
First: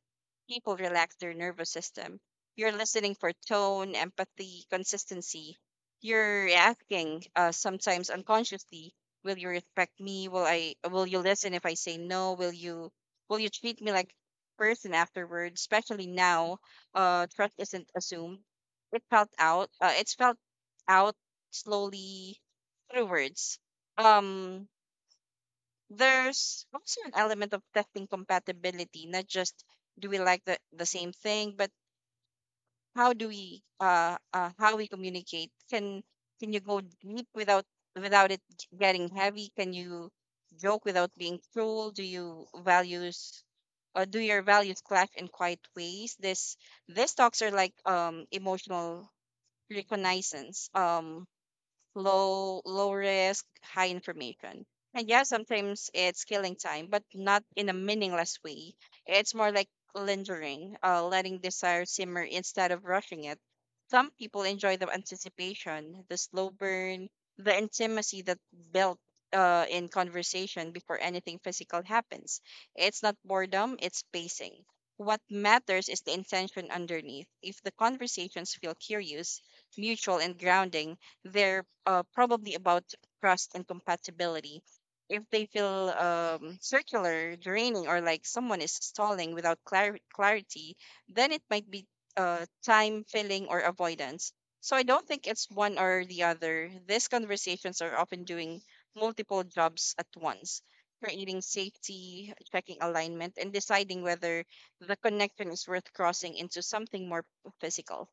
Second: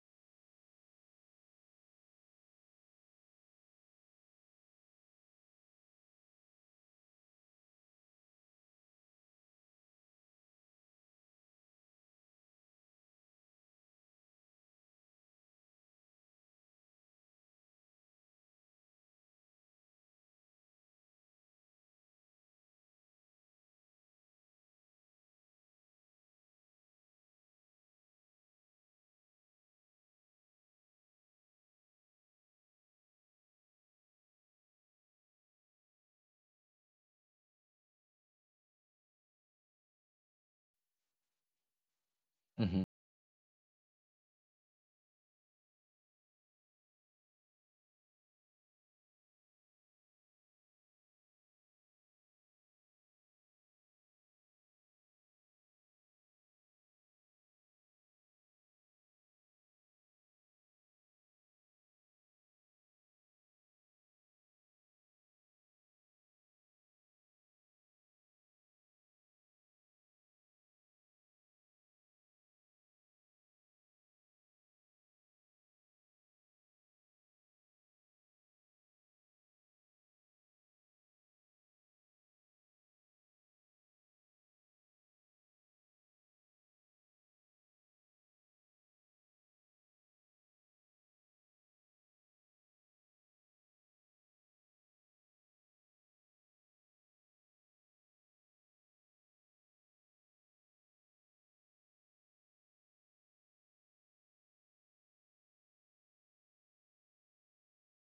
S2: people relax their nervous system. You're listening for tone, empathy, consistency. You're asking, sometimes unconsciously, will you respect me? Will you listen if I say no? Will you treat me like a person afterwards? Especially now, trust isn't assumed, it felt out, it's felt out slowly through words. Um, there's also an element of testing compatibility, not just do we like the same thing, but how do we how we communicate? Can you go deep without it getting heavy? Can you joke without being cruel?
S1: Mm-hmm.
S2: Do your values clash in quiet ways? This These talks are like emotional reconnaissance. Low risk, high information. And yeah, sometimes it's killing time, but not in a meaningless way. It's more like lingering, letting desire simmer instead of rushing it. Some people enjoy the anticipation, the slow burn, the intimacy that built in conversation before anything physical happens. It's not boredom, it's pacing. What matters is the intention underneath. If the conversations feel curious, mutual, and grounding, they're probably about trust and compatibility. If they feel circular, draining, or like someone is stalling without clarity, then it might be time filling or avoidance. So I don't think it's one or the other. These conversations are often doing multiple jobs at once, creating safety, checking alignment, and deciding whether the connection is worth crossing into something more physical.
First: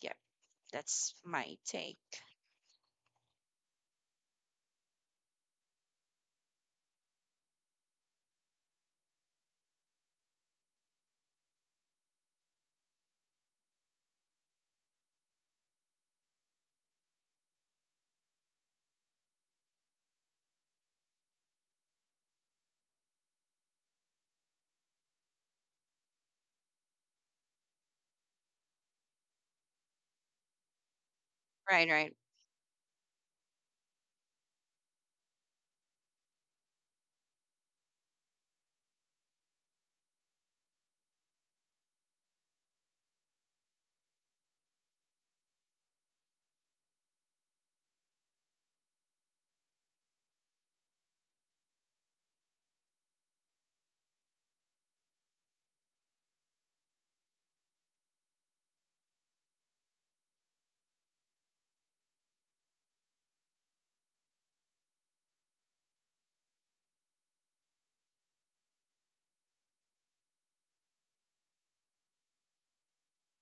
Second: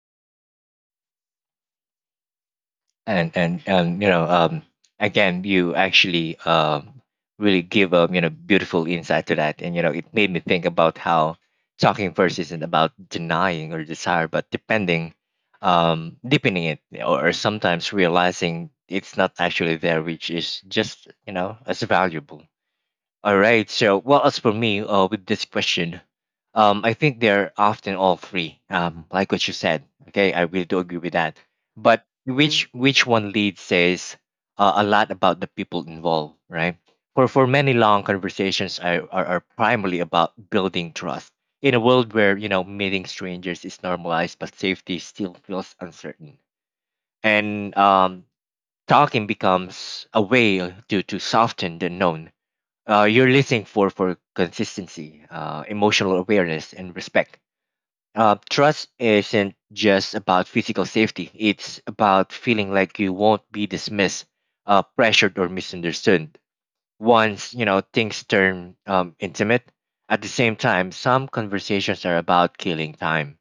S2: Yeah, that's my take.
S1: And you know, again, you actually, really give a, you know, beautiful insight to that. And you know, it made me think about how talking first isn't about denying or desire, but depending, deepening it, or sometimes realizing it's not actually there, which is just, you know, as valuable. All right. So, well, as for me, with this question, I think they're often all three. Like what you said. Okay, I really do agree with that.
S2: Right,
S1: But
S2: right.
S1: mm-hmm, which one lead says a lot about the people involved, right? For many long conversations are primarily about building trust in a world where meeting strangers is normalized, but safety still feels uncertain, and talking becomes a way to soften the known. You're listening for consistency, emotional awareness, and respect. Trust isn't just about physical safety; it's about feeling like you won't be dismissed, pressured, or misunderstood. Once things turn intimate, at the same time, some conversations are about killing time.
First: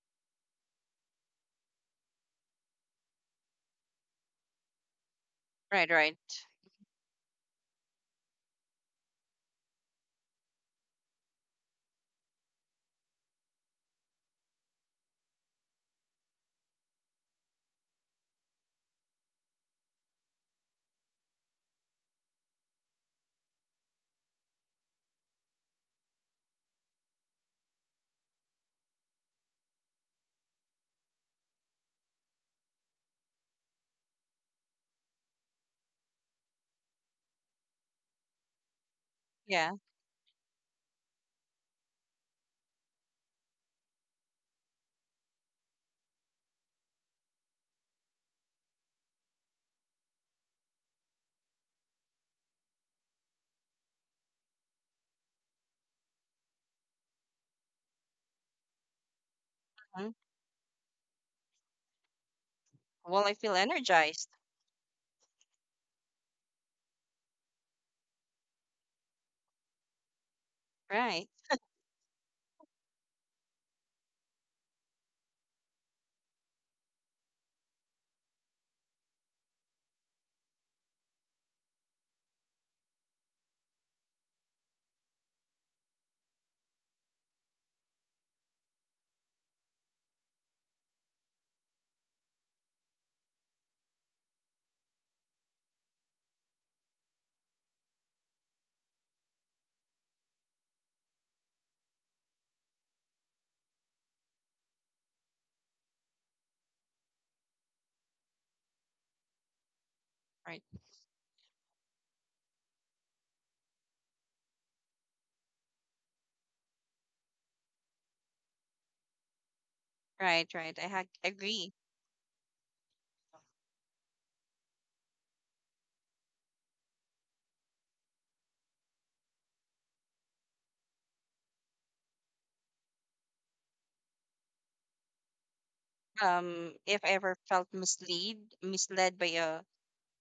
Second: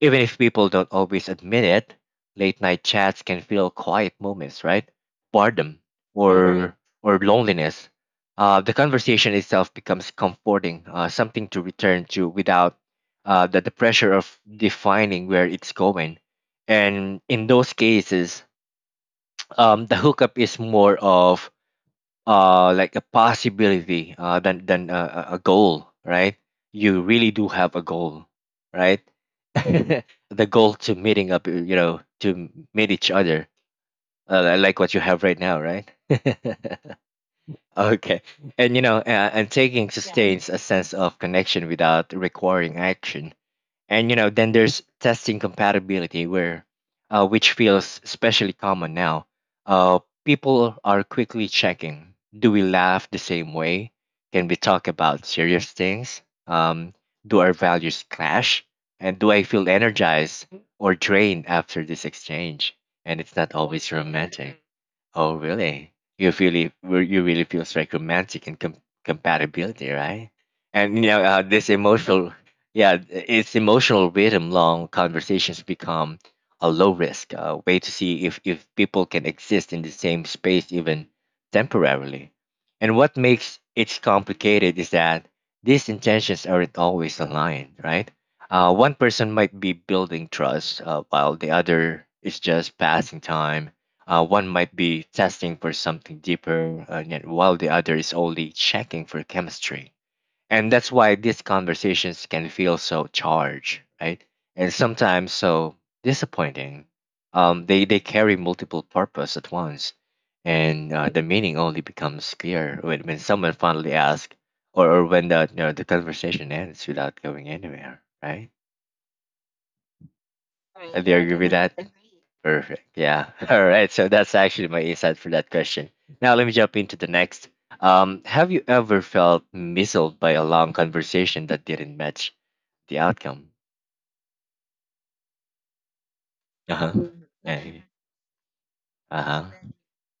S1: Even if people don't always admit it, late night chats can feel quiet moments, right? Boredom
S2: Right, right.
S1: or or loneliness. The conversation itself becomes comforting, something to return to without the pressure of defining where it's going. And in those cases, the hookup is more of like a possibility than a goal, right? You really do have a goal, right? The goal to meeting up, to meet each other, like what you have right now, right? Okay, and
S2: Yeah.
S1: taking, yeah, sustains a sense of connection without requiring action. And then there's testing compatibility, where which feels especially common now. People are quickly checking: do we laugh the same way, can we talk about serious things, um, do our values clash, and do I feel
S2: Mhm.
S1: energized or drained after this exchange? And
S2: Well, I
S1: it's
S2: feel
S1: not always
S2: energized.
S1: romantic. Oh, really? You really, where you really feels like romantic and compatibility, right? And
S2: Right,
S1: this emotional, yeah, it's emotional rhythm. Long conversations become a low risk way to see if people can exist in the same space even temporarily. And what makes it complicated is that these intentions aren't always aligned, right? One person might be building trust while the other is just passing time. One might be testing for something deeper, yet while the other is only checking for chemistry. And that's why these conversations can feel so charged, right? And sometimes so disappointing. They carry multiple purpose at once,
S2: right,
S1: and the meaning only becomes clear when, someone finally asks, or when the conversation ends without going anywhere, right?
S2: right, right.
S1: Do you agree with
S2: Agree.
S1: that? Perfect. Yeah. All right. So that's actually my insight for that question. Now let me jump into the next. Have you ever felt misled by a long conversation that didn't match the outcome? Uh
S2: If
S1: huh.
S2: I ever felt
S1: Uh
S2: misled, by
S1: huh.
S2: a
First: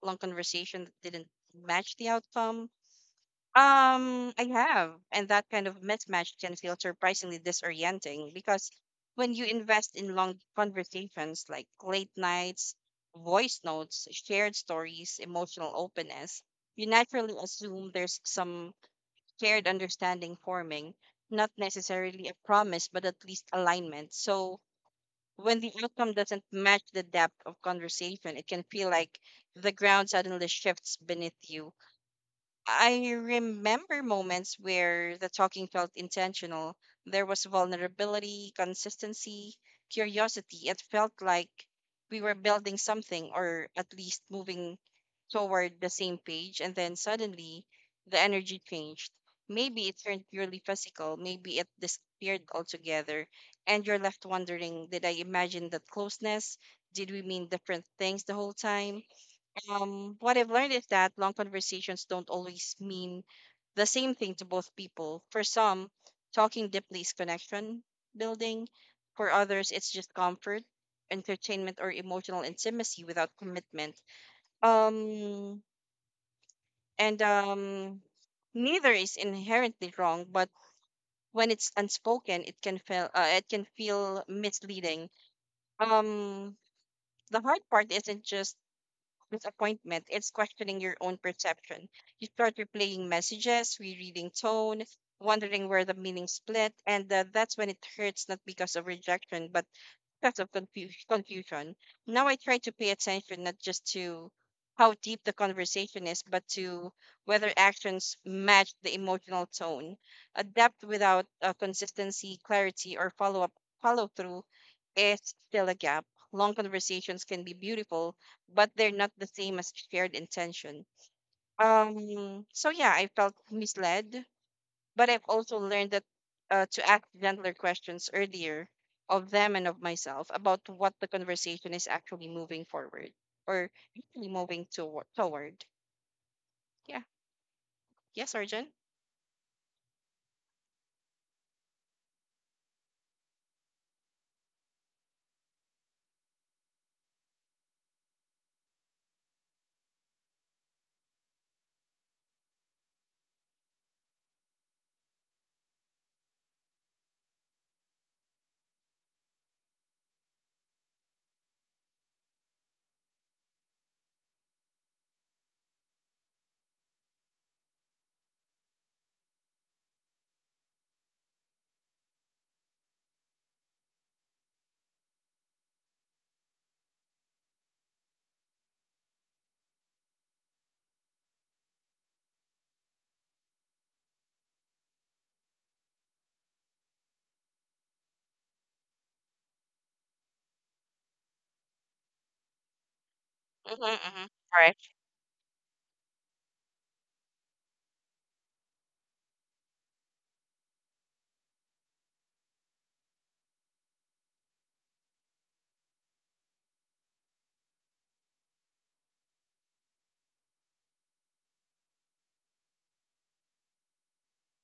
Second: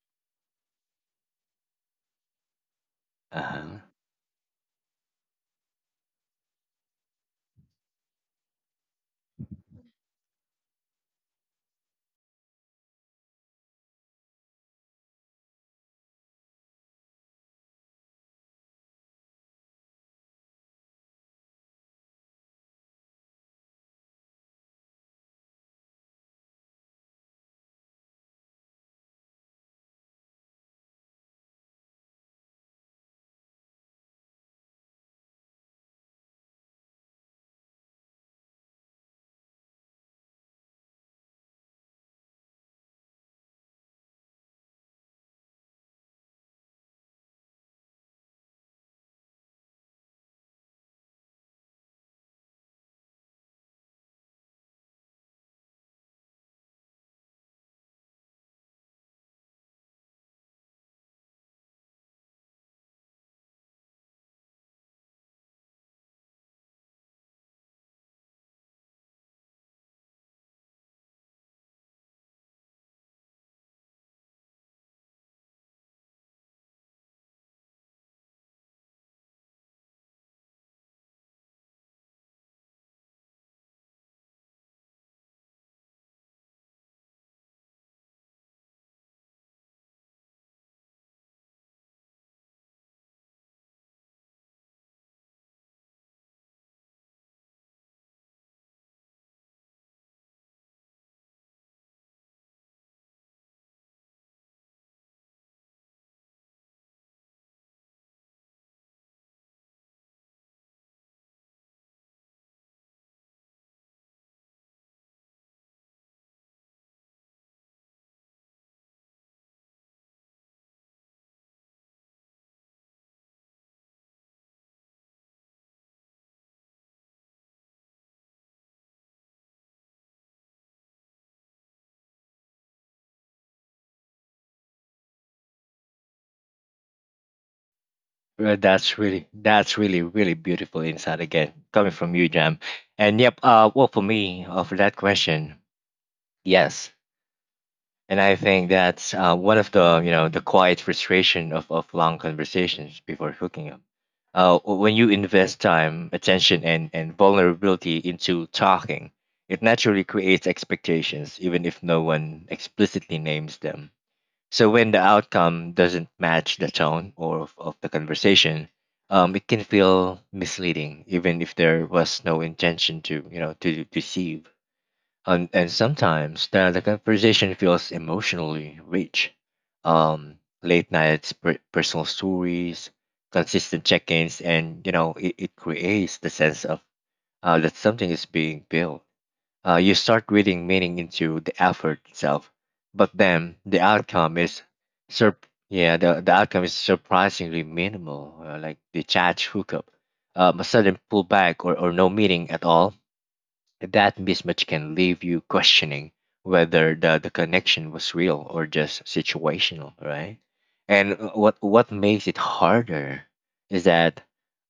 S2: long conversation that didn't match the outcome,
S1: Uh huh.
S2: I have, and that kind of mismatch can feel surprisingly disorienting because when you invest in long conversations like late nights, voice notes, shared stories, emotional openness, you naturally assume there's some shared understanding forming, not necessarily a promise, but at least alignment. So when the outcome doesn't match the depth of conversation, it can feel like the ground suddenly shifts beneath you. I remember moments where the talking felt intentional. There was vulnerability, consistency, curiosity. It felt like we were building something or at least moving toward the same page, and then suddenly the energy changed. Maybe it turned purely physical, maybe it disappeared altogether, and you're left wondering, did I imagine that closeness? Did we mean different things the whole time? What I've learned is that long conversations don't always mean the same thing to both people. For some, talking deeply is connection building. For others, it's just comfort, entertainment, or emotional intimacy without commitment. Um, and Neither is inherently wrong, but when it's unspoken, it can feel misleading. Um, the hard part isn't just disappointment; it's questioning your own perception. You start replaying messages, rereading tone, wondering where the meaning split, and that's when it hurts, not because of rejection, but sense of confusion. Now I try to pay attention not just to how deep the conversation is, but to whether actions match the emotional tone. A depth without consistency, clarity, or follow through is still a gap. Long conversations can be beautiful, but they're not the same as shared intention. So yeah, I felt misled, but I've also learned that to ask gentler questions earlier, of them and of myself, about what the conversation is actually moving forward or actually moving toward. Yeah. Yes,
S1: Well,
S2: Arjun.
S1: that's really really beautiful insight again coming from you, Jam. And yep. Well, for me, for that question, yes, and I think that's one of the you know the quiet frustration of long conversations before hooking up. When you invest time, attention, and vulnerability into talking, it naturally creates expectations, even if no one explicitly names them. So when the outcome doesn't match the tone or of the conversation, it can feel misleading, even if there was no intention to you know to deceive, and sometimes the conversation feels emotionally rich. Late nights, personal stories, consistent check-ins, and it creates the sense of that something is being built. You start reading meaning into the effort itself, but then the
S2: Mm-hmm, mm-hmm.
S1: outcome is
S2: All right.
S1: sur- surprisingly minimal, like the chat hookup, a sudden pullback, or no meeting at all. That mismatch can leave you questioning whether the connection was real or just situational, right? And what makes it harder is that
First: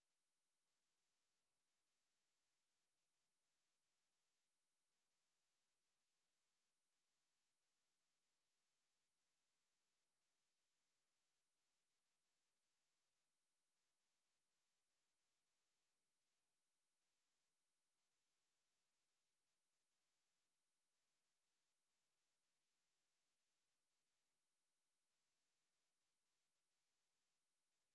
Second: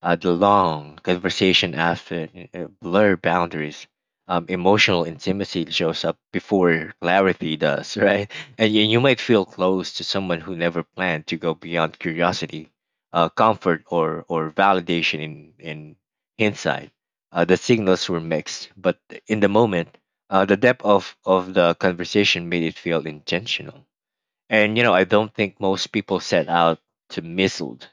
S1: the long conversation after blur boundaries, emotional intimacy shows up before clarity does, right? And you might feel close to someone who never planned to go beyond curiosity, comfort, or validation. In hindsight, the signals were mixed, but in the moment, the depth of the conversation made it feel intentional. And I don't think most people set out to mislead.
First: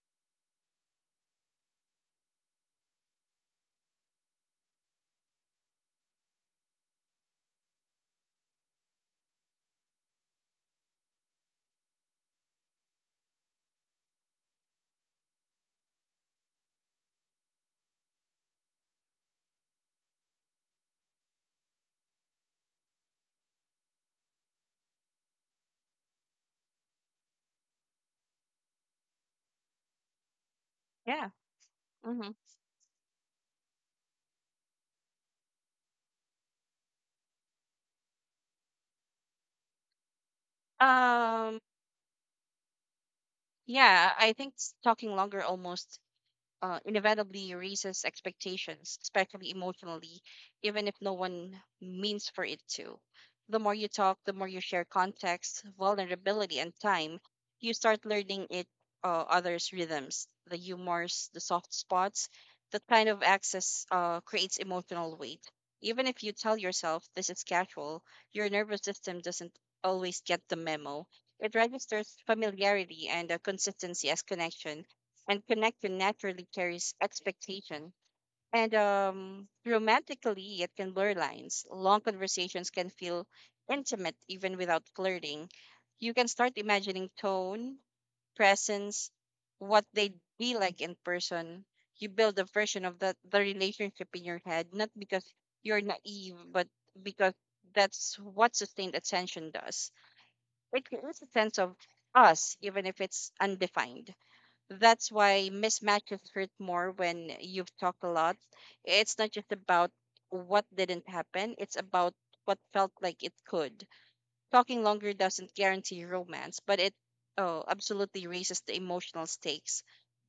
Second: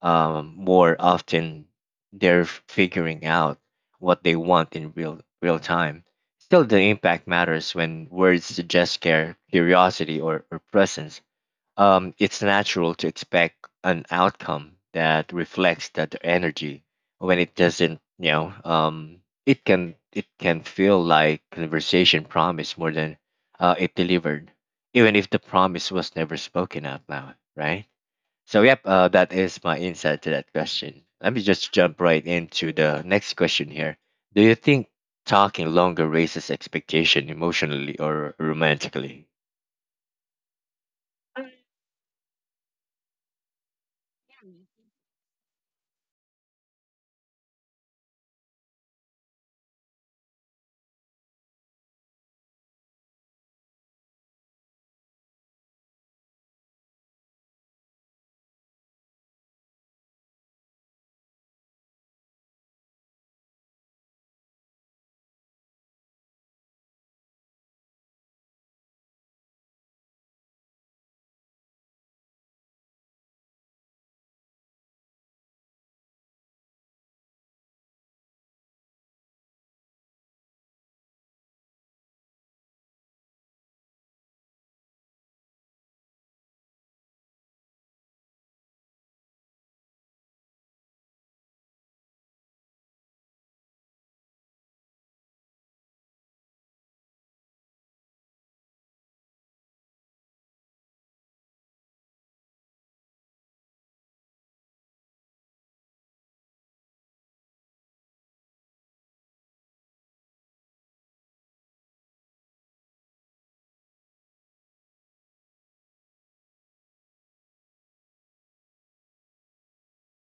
S1: More often, they're figuring out what they want in real time. Still, the impact matters when words suggest care, curiosity, or presence. It's natural to expect an outcome that reflects that the energy. When it doesn't, it can feel like conversation promised more than it delivered, even if the promise was never spoken out loud, right? So yep, that is my insight to that question.
S2: Yeah.
S1: Let me just jump right
S2: Mm-hmm.
S1: into the next question here. Do you think talking longer raises expectation emotionally or romantically?
S2: Um. Yeah. I think talking longer almost inevitably raises expectations, especially emotionally, even if no one means for it to. The more you talk, the more you share context, vulnerability, and time, you start learning it, others' rhythms, the humors, the soft spots. That kind of access creates emotional weight. Even if you tell yourself this is casual, your nervous system doesn't always get the memo. It registers familiarity and consistency as connection, and connection naturally carries expectation. And romantically, it can blur lines. Long conversations can feel intimate even without flirting. You can start imagining tone, presence, what they'd be like in person. You build a version of the relationship in your head, not because you're naive, but because that's what sustained attention does. It creates a sense of us, even if it's undefined. That's why mismatches hurt more when you've talked a lot. It's not just about what didn't happen, it's about what felt like it could. Talking longer doesn't guarantee romance, but it oh, absolutely raises the emotional stakes.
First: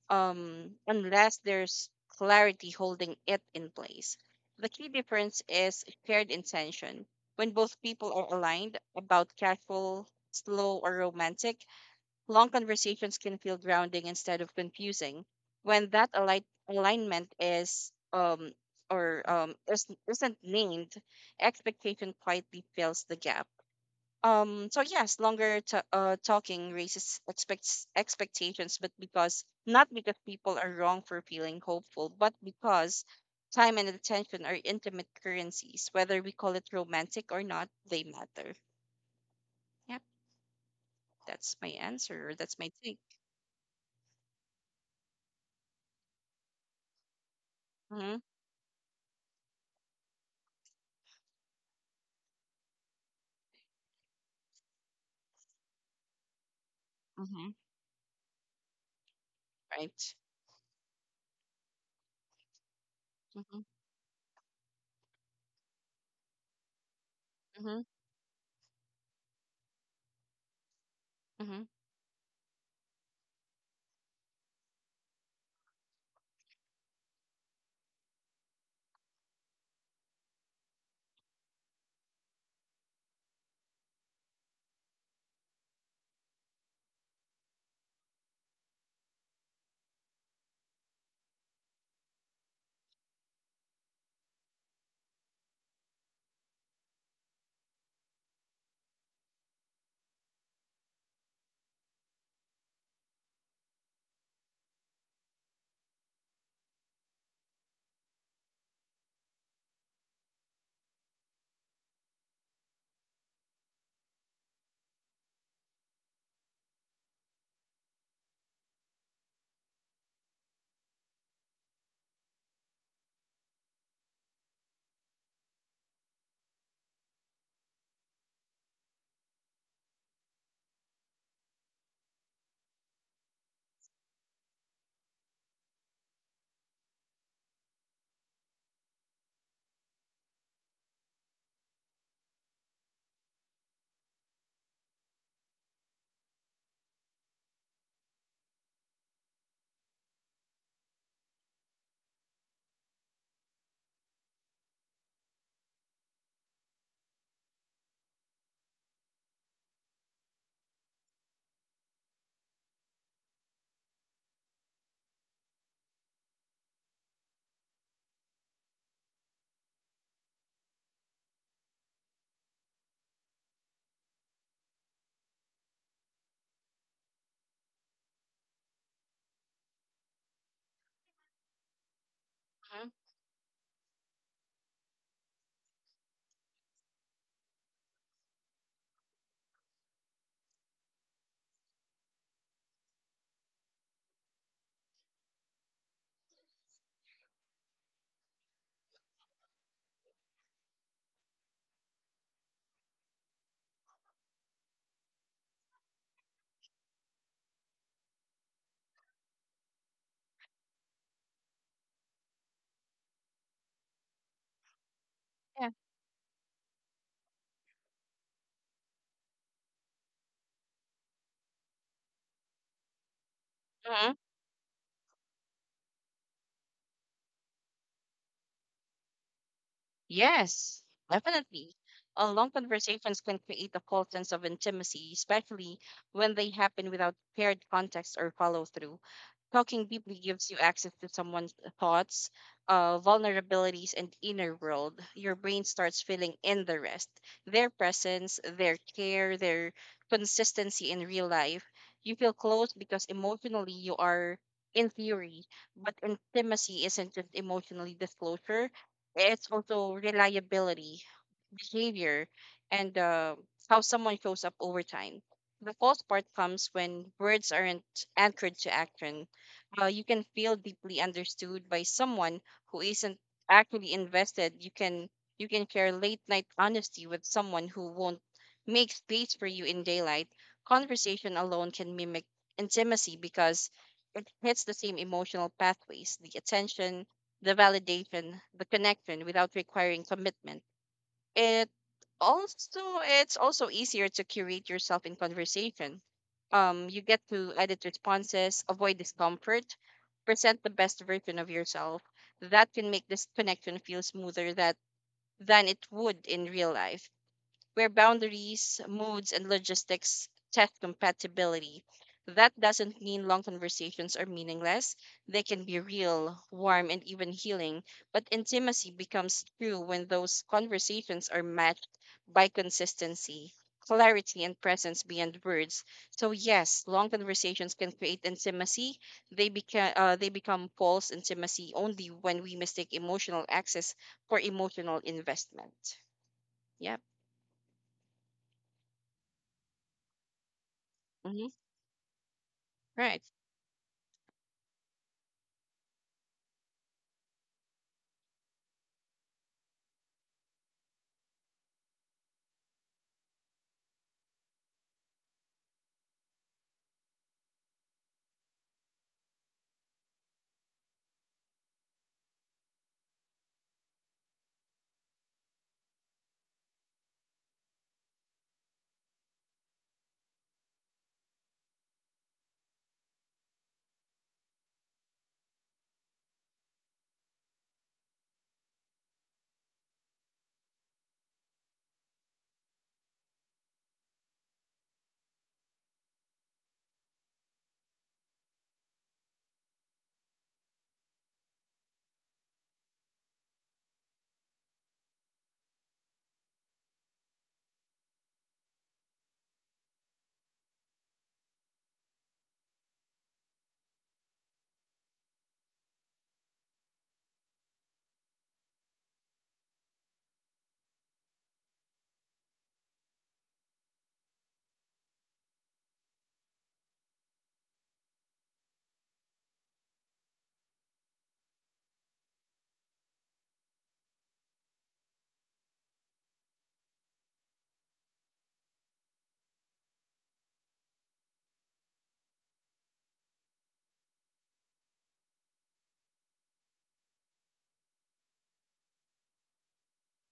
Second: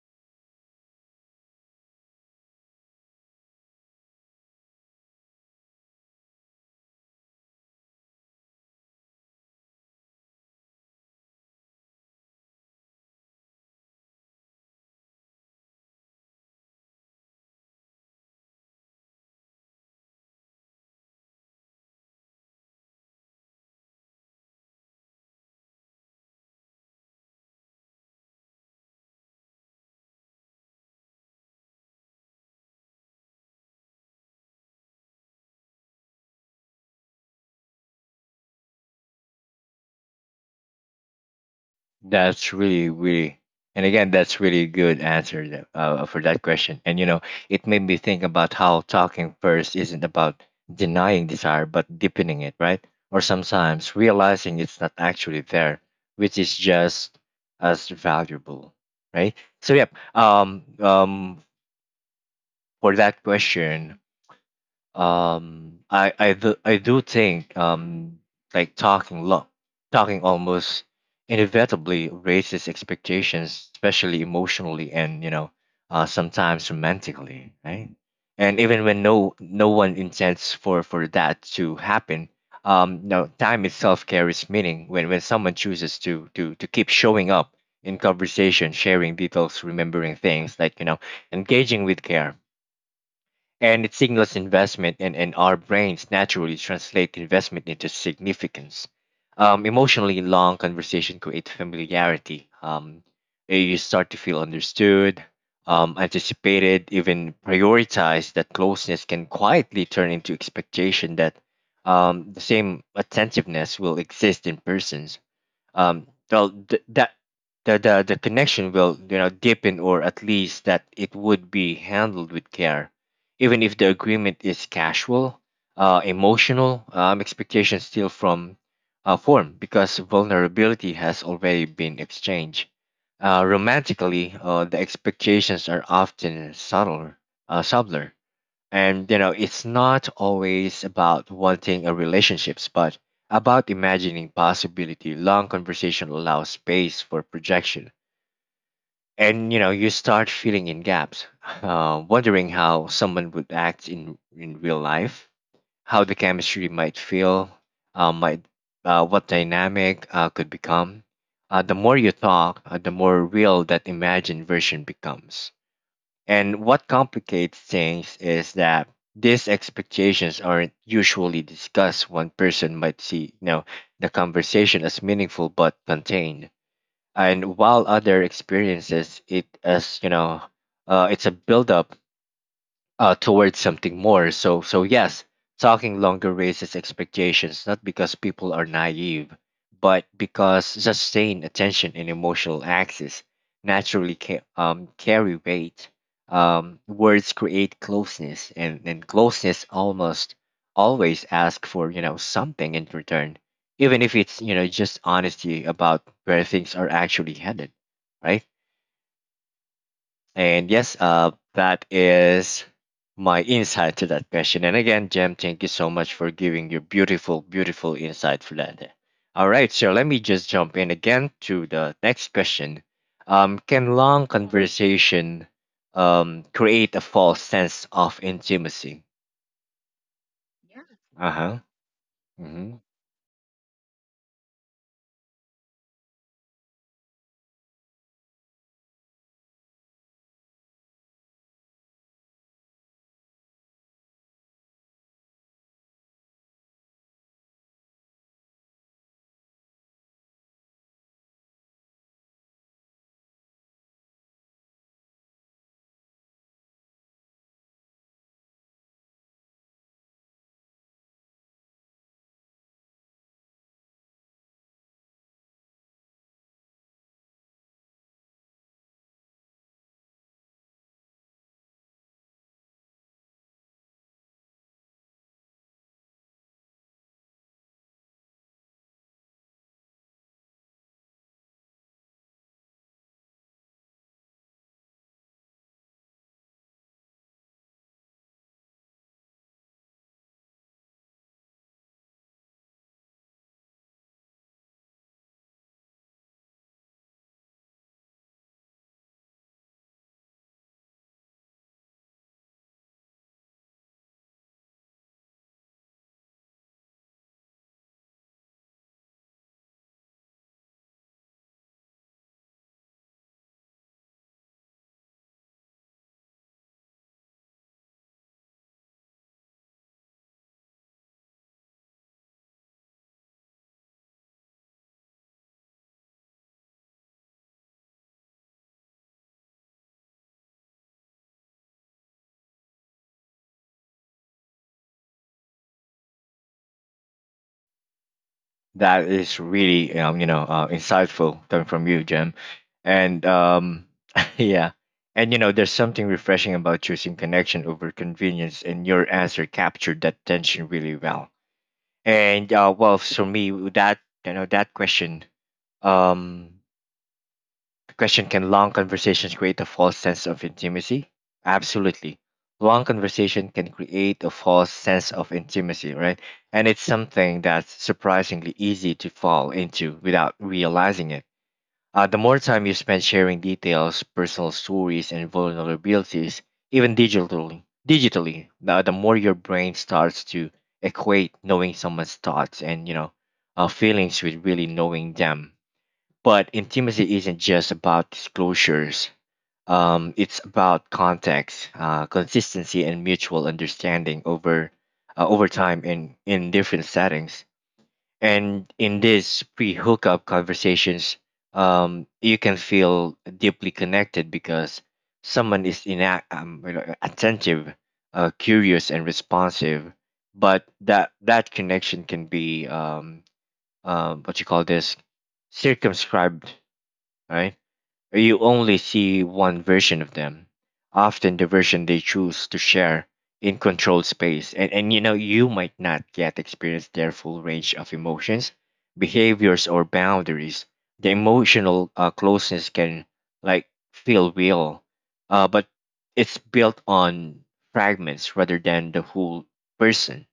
S2: Unless there's clarity holding it in place. The key difference is shared intention. When both people are aligned about casual, slow, or romantic, long conversations can feel grounding instead of confusing. When that alignment is or is, isn't named, expectation quietly fills the gap. So yes, talking raises expects expectations, but because not because people are wrong for feeling hopeful, but because time and attention are intimate currencies. Whether we call it romantic or not, they matter. Yep, that's my answer.
S1: That's
S2: That's my
S1: really,
S2: take.
S1: really, and again, that's really good answer for that question. And it made me
S2: Mm-hmm.
S1: think about how talking first isn't about denying desire, but deepening it, right? Or sometimes realizing it's not actually there, which is just as valuable, right? So, yeah,
S2: Right?
S1: um, um, for that
S2: Mm-hmm,
S1: question, um i i do i do think
S2: mm-hmm,
S1: um like talking almost
S2: mm-hmm,
S1: inevitably raises expectations, especially emotionally, and sometimes romantically, right? And even when no one intends for that to happen, no, time itself carries meaning when someone chooses to keep showing up in conversation, sharing details, remembering things, like engaging with care, and it signals investment, and our brains naturally translate investment into significance. Emotionally, long conversation create familiarity. You start to feel understood, anticipated, even prioritized. That closeness can quietly turn into expectation that the same attentiveness will exist in persons, well, that the connection will deepen, or at least that it would be handled with care. Even if the agreement is casual, emotional expectations still from form because vulnerability has already been exchanged. Romantically, the expectations are often subtler, and it's not always about wanting a relationships, but about imagining possibility. Long conversation allows space for projection. And you start filling in gaps, wondering how someone would act in real life, how the chemistry might feel, uh, might, what dynamic could become. The more you talk, the more real that imagined version becomes, and what complicates things is that these expectations aren't usually discussed. One person might see the conversation as meaningful but contained, and while other experiences it as it's a buildup,
S2: hmm.
S1: towards something more. So, yes, talking longer raises expectations, not because people are naive, but because sustained attention and emotional access naturally carry weight. Words create closeness, and closeness almost always ask for something in return, even if it's just honesty about where things are actually headed, right? And yes, that is my insight to that question. And again, Jem, thank
S2: Yeah.
S1: you so much for giving your beautiful, beautiful insight for that. All right, so let me just jump in again to the next question. Can
S2: Hmm.
S1: long conversation create a false sense of intimacy?
S2: Yes,
S1: Uh huh.
S2: definitely. Long conversations can create a false sense of intimacy, especially when they happen without paired context or follow through. Talking deeply gives you access to someone's thoughts, vulnerabilities, and inner world. Your brain starts filling in the rest, their presence, their care, their consistency in real life. You feel close because emotionally you are, in theory, but intimacy isn't just emotionally disclosure, it's also reliability, behavior, and how someone shows up over time. The false part comes when words aren't anchored to action. You can feel deeply understood by someone who isn't actually invested. You can share late night honesty with someone who won't make space for you in daylight. Conversation alone can mimic intimacy because it hits the same emotional pathways: the attention, the validation, the connection, without requiring commitment. It also, it's also easier to curate yourself in conversation. You get to edit responses, avoid discomfort, present the best version of yourself. That can make this connection feel smoother that than it would in real life where boundaries, moods, and logistics test compatibility. That doesn't mean long conversations are meaningless. They can be real, warm, and even healing. But intimacy becomes true when those conversations are matched by consistency, clarity, and presence beyond words. So yes, long conversations can create intimacy. They become false intimacy only when we mistake emotional access for emotional investment. Yep.
S1: That is really insightful
S2: Mm-hmm.
S1: coming from you, Jim.
S2: Right.
S1: And yeah, and there's something refreshing about choosing connection over convenience, and your answer captured that tension really well. And, well, for me, that you know that question. um, Question: Can long conversations create a false sense of intimacy? Absolutely. Long conversation can create a false sense of intimacy, right? And it's something that's surprisingly easy to fall into without realizing it. The more time you spend sharing details, personal stories, and vulnerabilities, even digitally, the more your brain starts to equate knowing someone's thoughts and feelings with really knowing them, but intimacy isn't just about disclosures. It's about context, consistency, and mutual understanding over time in different settings. And in these pre-hookup conversations, you can feel deeply connected because someone is attentive, curious, and responsive. But that connection can be what you call this, circumscribed, right? You only see one version of them, often the version they choose to share in controlled space. And you might not yet experience their full range of emotions, behaviors, or boundaries. The emotional closeness can like feel real, but it's built on fragments rather than the whole person.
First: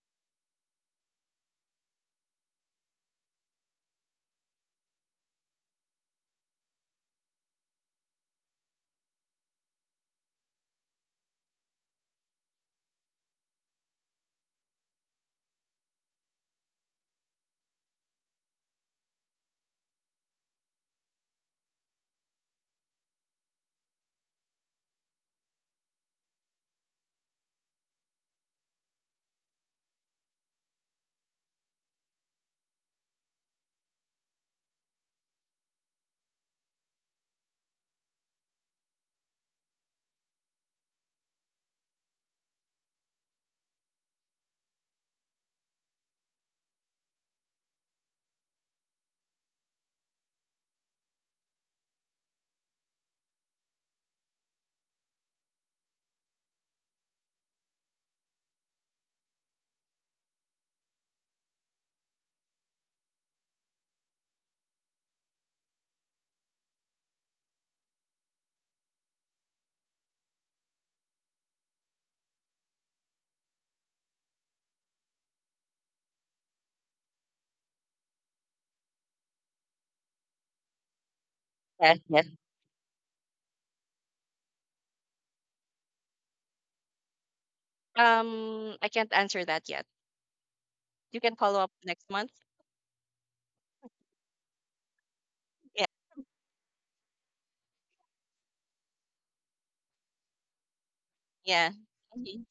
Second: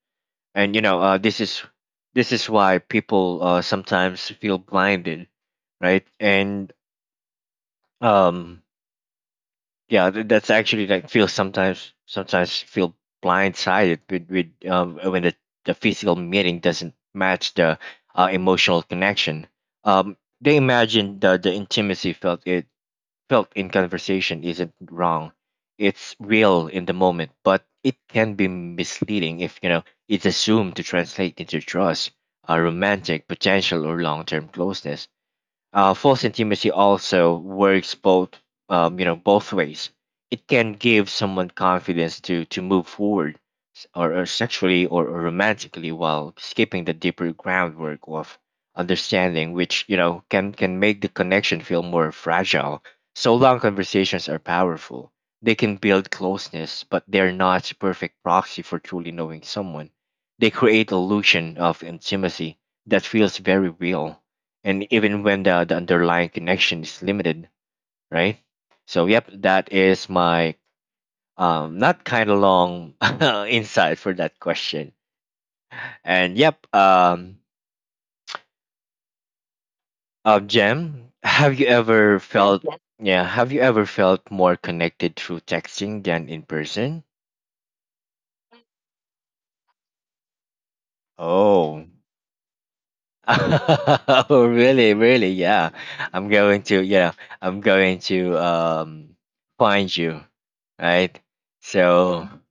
S1: And this is why people sometimes feel blinded, right? And um, yeah, that's actually like feel sometimes feel blindsided with when the physical meeting doesn't match the emotional connection. They imagine the intimacy felt in conversation isn't wrong, it's real in the moment, but it can be misleading if it's assumed to translate into trust, romantic potential, or long-term closeness. False intimacy also works both ways. It can give someone confidence to move forward, or sexually or romantically, while skipping the deeper groundwork of understanding, which can make the connection feel more fragile. So long conversations are powerful. They can build closeness, but they're not perfect proxy for truly knowing someone. They create illusion of intimacy that feels very real and even when the underlying connection is limited, right? So yep, that is my not kind of long insight for that question. And yep, Jem, have you
S2: Yes,
S1: ever
S2: yes.
S1: felt, yeah, have you ever felt more connected through texting than in person?
S2: I can't answer that yet. You can follow up
S1: Oh.
S2: next month.
S1: Oh, really, really, yeah.
S2: Yeah,
S1: I'm going to, yeah, I'm going to find you, right?
S2: yeah,
S1: So
S2: hmm,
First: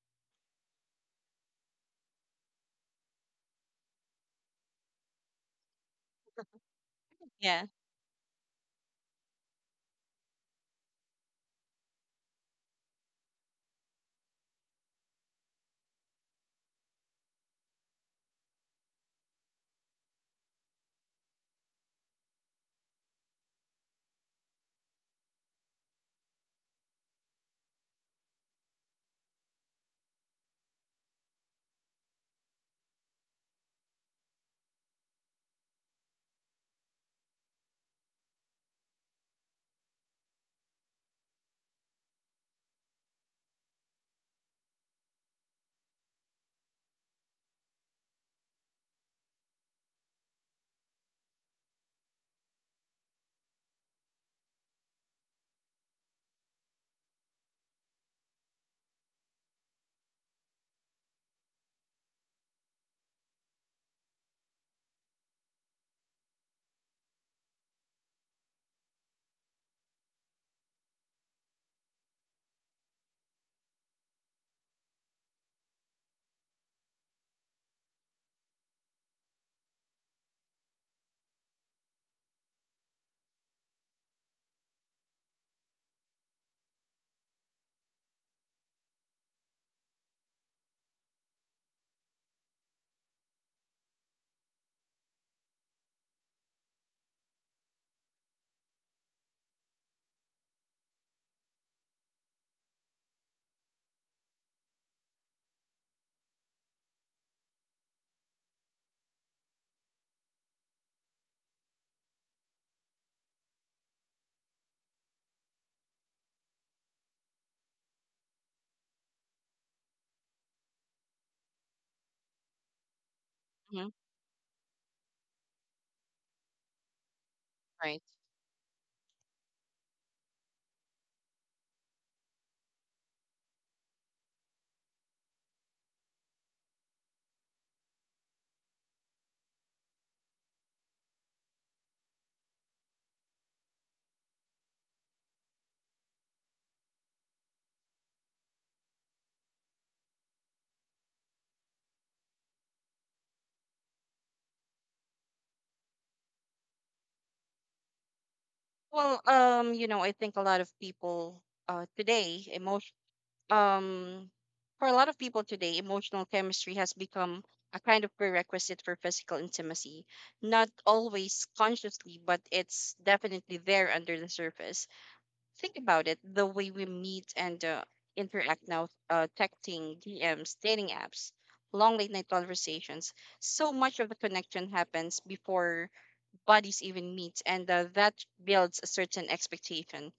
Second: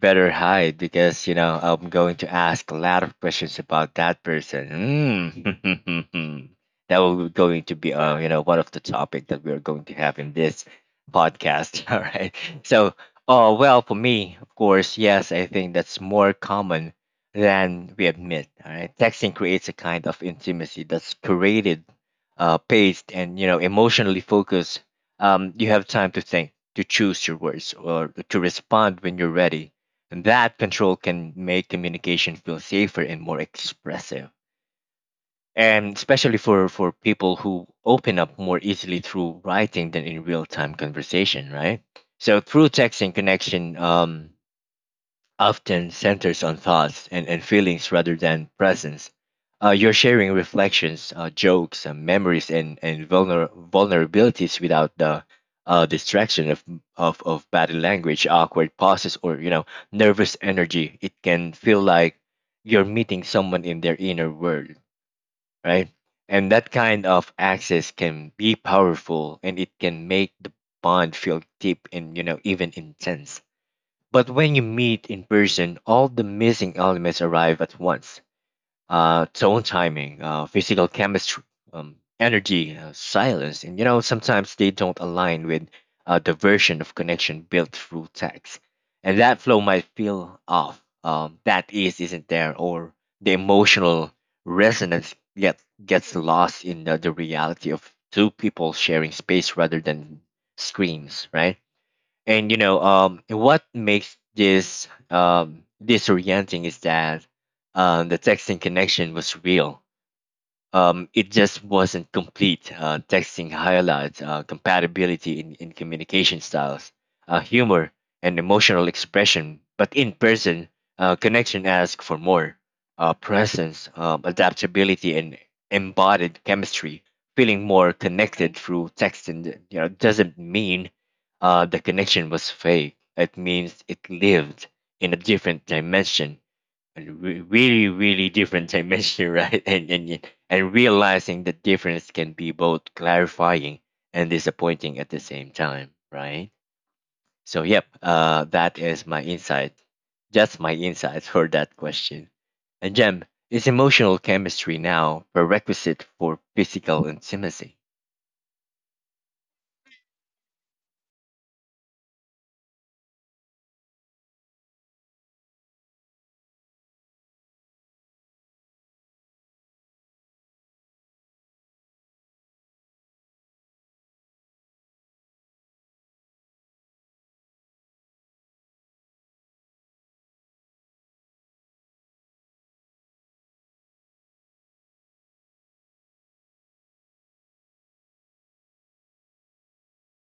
S1: better hide because you know I'm going to ask a lot of questions about that person. Mm. That will going
S2: yeah.
S1: to be you know, one of the topic that we are going to have in this podcast. All right. So, oh well, for me, of course, yes, I think that's more common than we admit. All right, texting creates a kind of intimacy that's curated, paced, and you know emotionally focused. You have time to think, to choose your words, or to respond when you're ready, and that control can make communication feel safer and more expressive, and especially for people who open up more easily through writing than in real time conversation, right? So through texting connection often centers on thoughts and feelings rather than presence. You're sharing reflections, jokes, memories, and vulnerabilities without the distraction of, of body language, awkward pauses, or you know nervous energy. It can feel like you're meeting someone in their inner world, right? And that kind of access can be powerful, and it can make the bond feel deep and you know even intense, but when you meet in person, all the missing elements arrive at once. Tone, timing, physical chemistry, energy, silence. And you know, sometimes they don't align with the version of connection built through text. And that flow might feel off. That is isn't there, or the emotional resonance gets lost in the reality of two people sharing space rather than screens, right? And you know, what makes this disorienting is that the texting connection was real. It just wasn't complete. Texting highlights compatibility in communication styles, humor, and emotional expression, but in person, connection asks for more presence,
S2: Hmm.
S1: adaptability, and embodied chemistry. Feeling more
S2: Right.
S1: connected through texting, you know, doesn't mean the connection was fake, it means it lived in a different dimension, a really really different dimension. Right, and realizing the difference can be both clarifying and disappointing at the same time, right? So yep, that is my insight, just my insights for that question. And Jem, is emotional chemistry now prerequisite for physical intimacy?
S2: Well, you know, I think a lot of people today emotion um for a lot of people today, emotional chemistry has become a kind of prerequisite for physical intimacy. Not always consciously, but it's definitely there under the surface. Think about it, the way we meet and interact now, texting, DMs, dating apps, long late night conversations. So much of the connection happens before bodies even meet, and that builds a certain expectation.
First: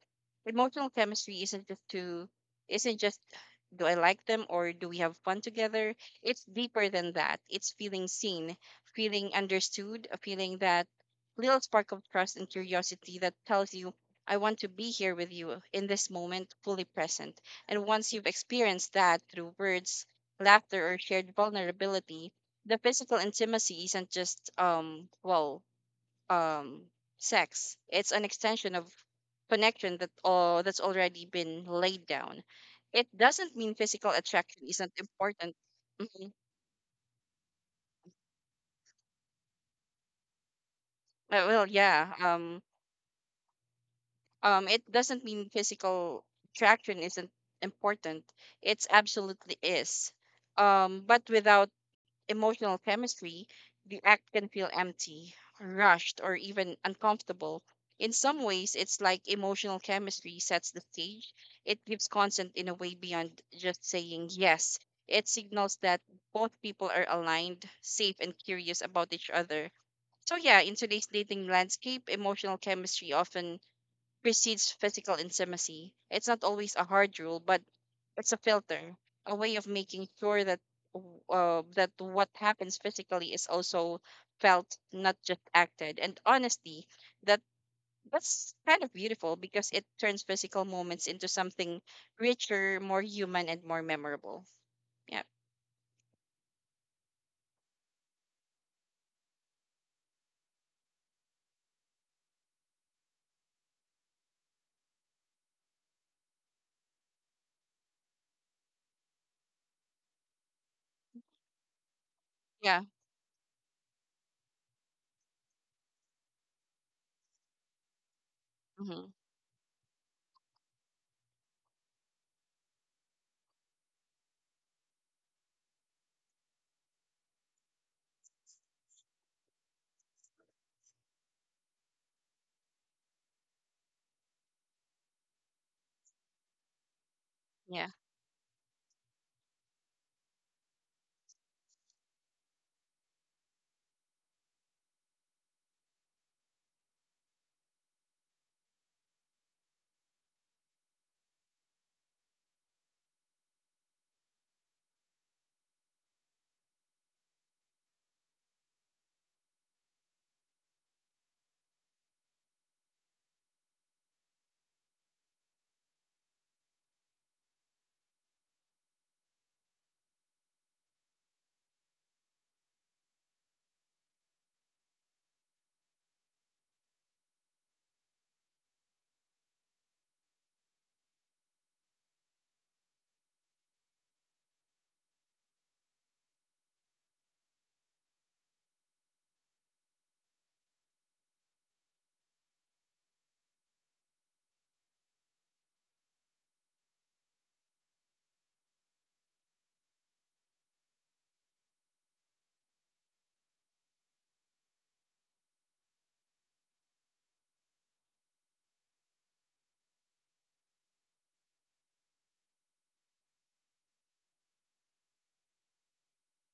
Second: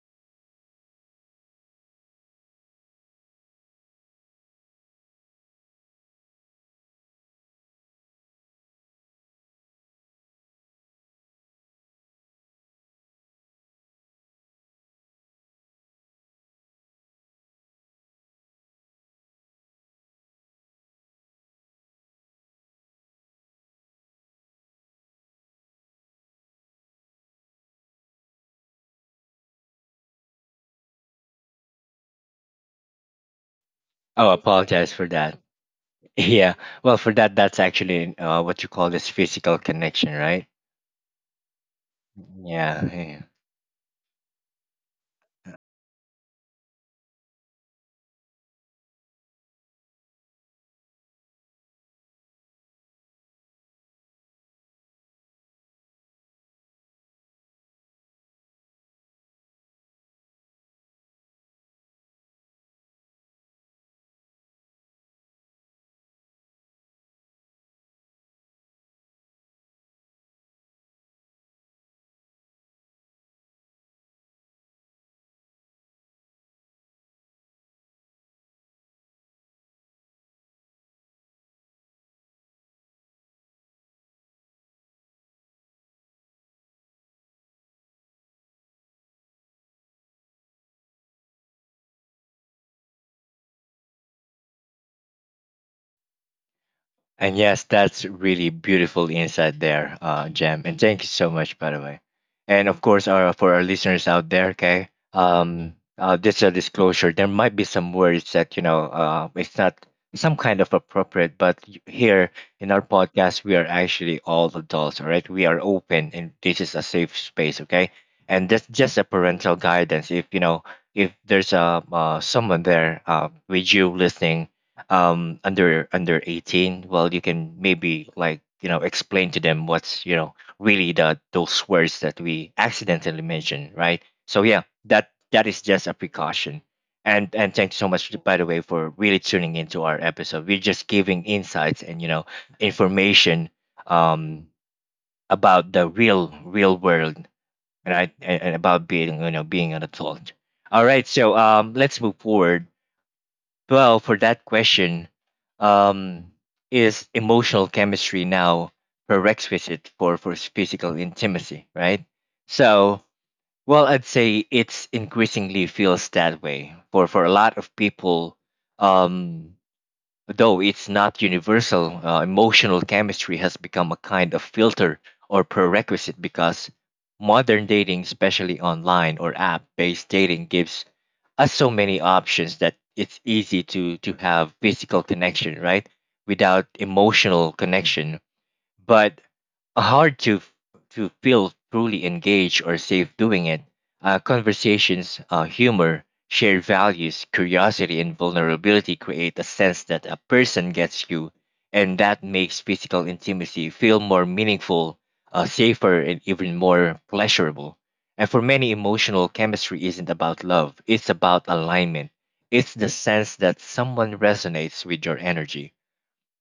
S2: Emotional chemistry isn't just do I like them or do we have fun together? It's deeper than that. It's feeling seen, feeling understood, a feeling, that little spark of trust and curiosity that tells you I want to be here with you in this moment, fully present. And once you've experienced that through words, laughter, or shared vulnerability, the physical intimacy isn't just um sex. It's an extension of connection that's already been laid down. It doesn't mean physical
S1: Oh,
S2: attraction isn't
S1: apologize for that.
S2: important. Mhm.
S1: Yeah, well, for that, that's actually what you call this physical connection, right?
S2: Well, yeah.
S1: Yeah, yeah.
S2: It doesn't mean physical attraction isn't important. It's absolutely is. But without emotional chemistry, the act can feel empty, rushed, or even uncomfortable. In some ways, it's like emotional chemistry sets the stage. It gives consent in a way beyond just saying yes. It signals that both people are aligned, safe, and curious about each other. So, yeah, in today's dating landscape, emotional chemistry often precedes physical intimacy. It's not always a hard rule, but it's a filter, a way of making sure that that what happens physically is also felt, not just acted. And honestly, that that's kind of beautiful because it turns physical moments into something richer, more human, and more memorable. Yeah,
S1: And yes, that's really beautiful insight there, Jem. And thank you so much, by the way. And of course, our for our listeners out there, okay, this is a disclosure. There might be some words that you know, it's not some kind of appropriate, but here
S2: yeah,
S1: in our podcast, we are actually all adults, all right? We are open, and this is a safe space, okay? And that's just
S2: hmm,
S1: a parental guidance. If you know, if there's a someone there with you listening, under under 18, well you can maybe like you know explain to them what's you know really the those words that we accidentally mentioned, right? So yeah, that that is just a precaution. And thank
S2: yeah.
S1: you so much, by the way, for really tuning into our episode. We're just giving insights and you know information um about the real real world, right? And about being, you know, being an adult. All right, so let's move forward. Well, for that question, um, is emotional chemistry now prerequisite for physical intimacy, right? So, well, I'd say it's increasingly feels that way for a lot of people. Um, though it's not universal, emotional chemistry has become a kind of filter or prerequisite because modern dating, especially online or app based dating, gives as so many options that it's easy to have physical connection, right, without emotional connection, but hard to to feel truly engaged or safe doing it. Conversations, humor, shared values, curiosity, and vulnerability create a sense that a person gets you, and that makes physical intimacy feel more meaningful, safer, and even more pleasurable. And for many, emotional chemistry isn't about love; it's about alignment. It's the sense that someone resonates with your energy,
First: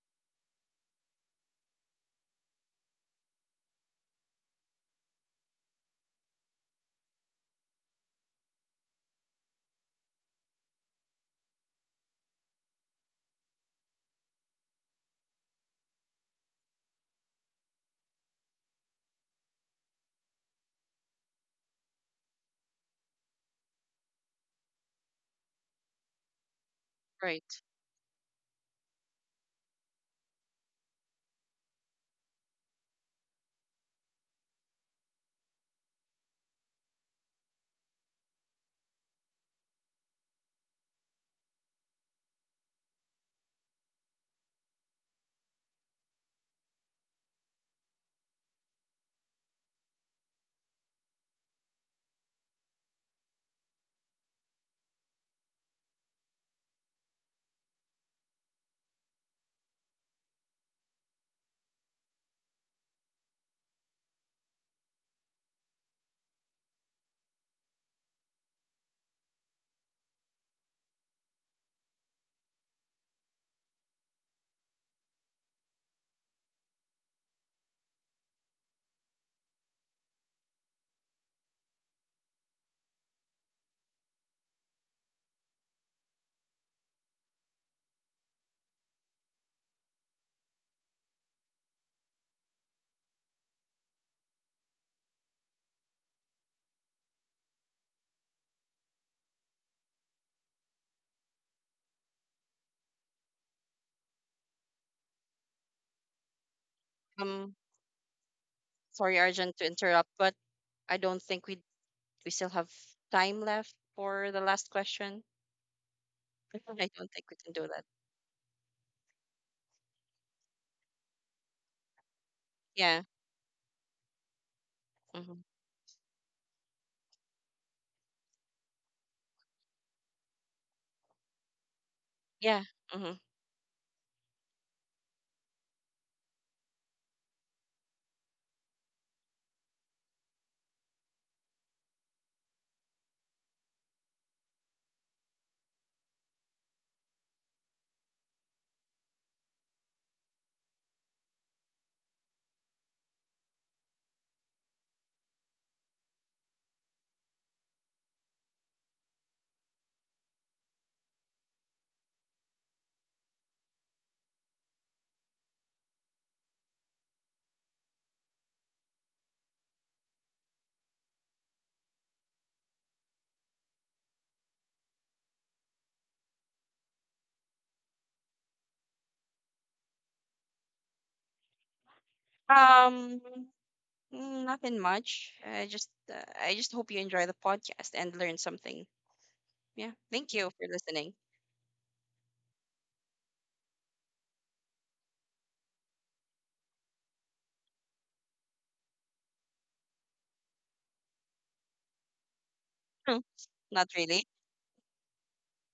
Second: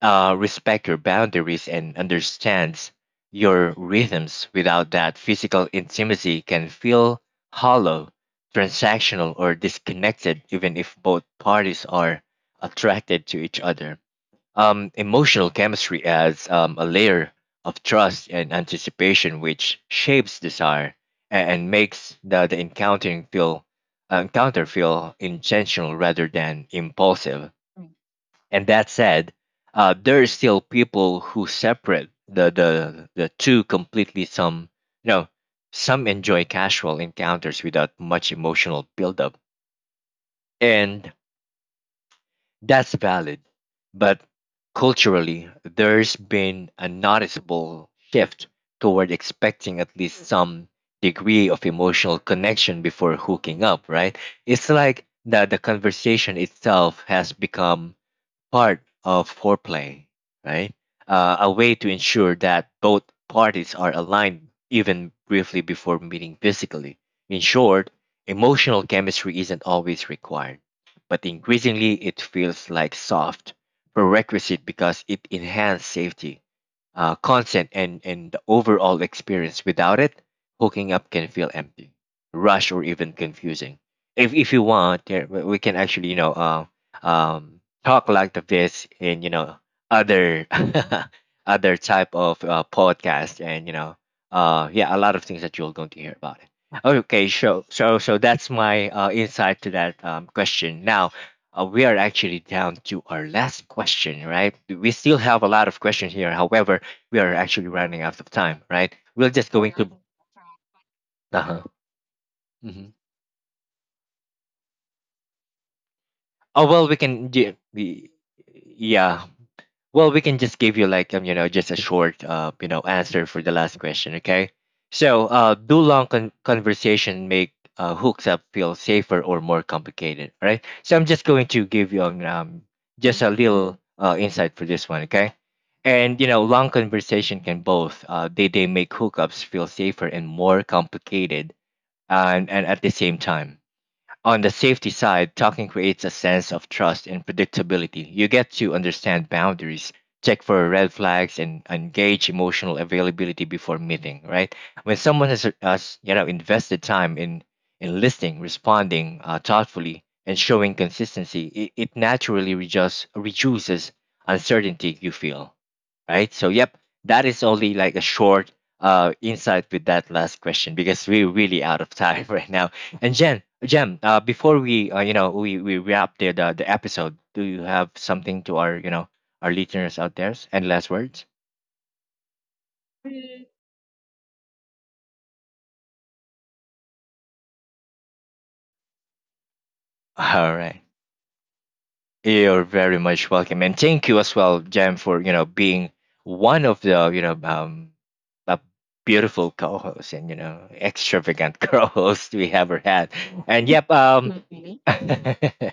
S1: respect your boundaries and understands your rhythms. Without that, physical intimacy can feel hollow, transactional, or disconnected, even if both parties are attracted to each other. Emotional chemistry adds a layer of trust and anticipation, which shapes desire and makes the encounter feel intentional rather than impulsive.
S2: Right.
S1: And that said, there is still people who separate the two completely. Some you know, some enjoy casual encounters without much emotional buildup, and that's valid. But culturally, there's been a noticeable shift toward expecting at least some degree of emotional connection before hooking up. Right? It's like that the conversation itself has become part of foreplay, right? A way to ensure that both parties are aligned even briefly before meeting physically. In short, emotional chemistry isn't always required, but increasingly it feels like soft prerequisite because it enhances safety, content, and the overall experience. Without it, hooking up can feel empty, rushed, or even confusing. If you want, we can actually you know talk like this in you know other other type of podcast and you know yeah, a lot of things that you're going to hear about it. Okay, so so that's my insight to that question. Now we are actually down to our last question, right? We still have a lot of questions here. However, we are
S2: Um,
S1: actually running out of time, right?
S2: Sorry,
S1: We're just
S2: Arjun, to
S1: going to.
S2: interrupt, but I don't think
S1: Uh-huh.
S2: we still have
S1: Hmm.
S2: time left for the last question. I
S1: Oh well, we
S2: don't think
S1: can.
S2: we can do that.
S1: Yeah. Well, we can just give you like you know, just a short you know,
S2: Yeah.
S1: answer for the last question, okay? So,
S2: Hmm.
S1: do long conversation make hooks up feel safer or more complicated, right? So I'm just going to give you
S2: Yeah. Hmm.
S1: just a little insight for this one, okay? And you know, long conversation can both they make hookups feel safer and more complicated and at the same time. On the safety side, talking creates a sense of trust and predictability. You get to understand boundaries, check for red flags, and engage emotional availability before meeting. Right? When someone has you know invested time in listening, responding thoughtfully, and showing consistency, it naturally reduces uncertainty you feel, right? So, yep, that is only like a short insight with that last question because we're really out of time. Right now. And Jen, before we you know we wrap the the episode, do you have something to our you know our listeners out there and last words?
S2: Um, Mm, nothing much. I just hope you enjoy the podcast and learn something. Yeah, thank you
S1: All
S2: for
S1: right.
S2: listening.
S1: You're very much welcome, and thank you as well, Jam, for you know being one of the you know a beautiful co-host and you know extravagant co-host we ever had. And yep,
S2: Not really.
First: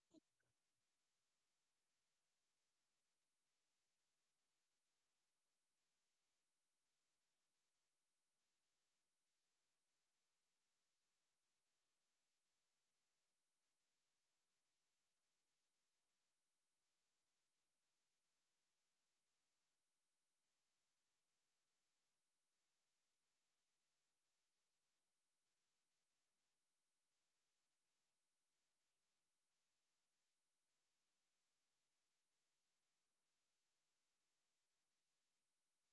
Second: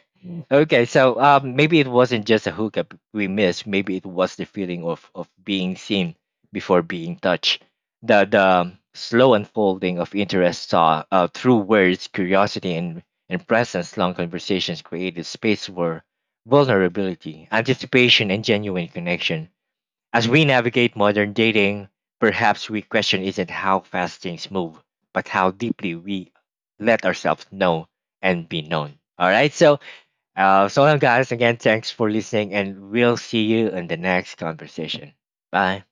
S1: okay, so maybe it wasn't just a hookup we missed. Maybe it was the feeling of being seen before being touched. The slow unfolding of interest saw through words, curiosity, and presence. Long conversations created space where vulnerability, anticipation, and genuine connection. As we navigate modern dating, perhaps we question isn't how fast things move, but how deeply we let ourselves know and be known. All right, so so long, guys. Again, thanks for listening, and we'll see you in the next conversation. Bye.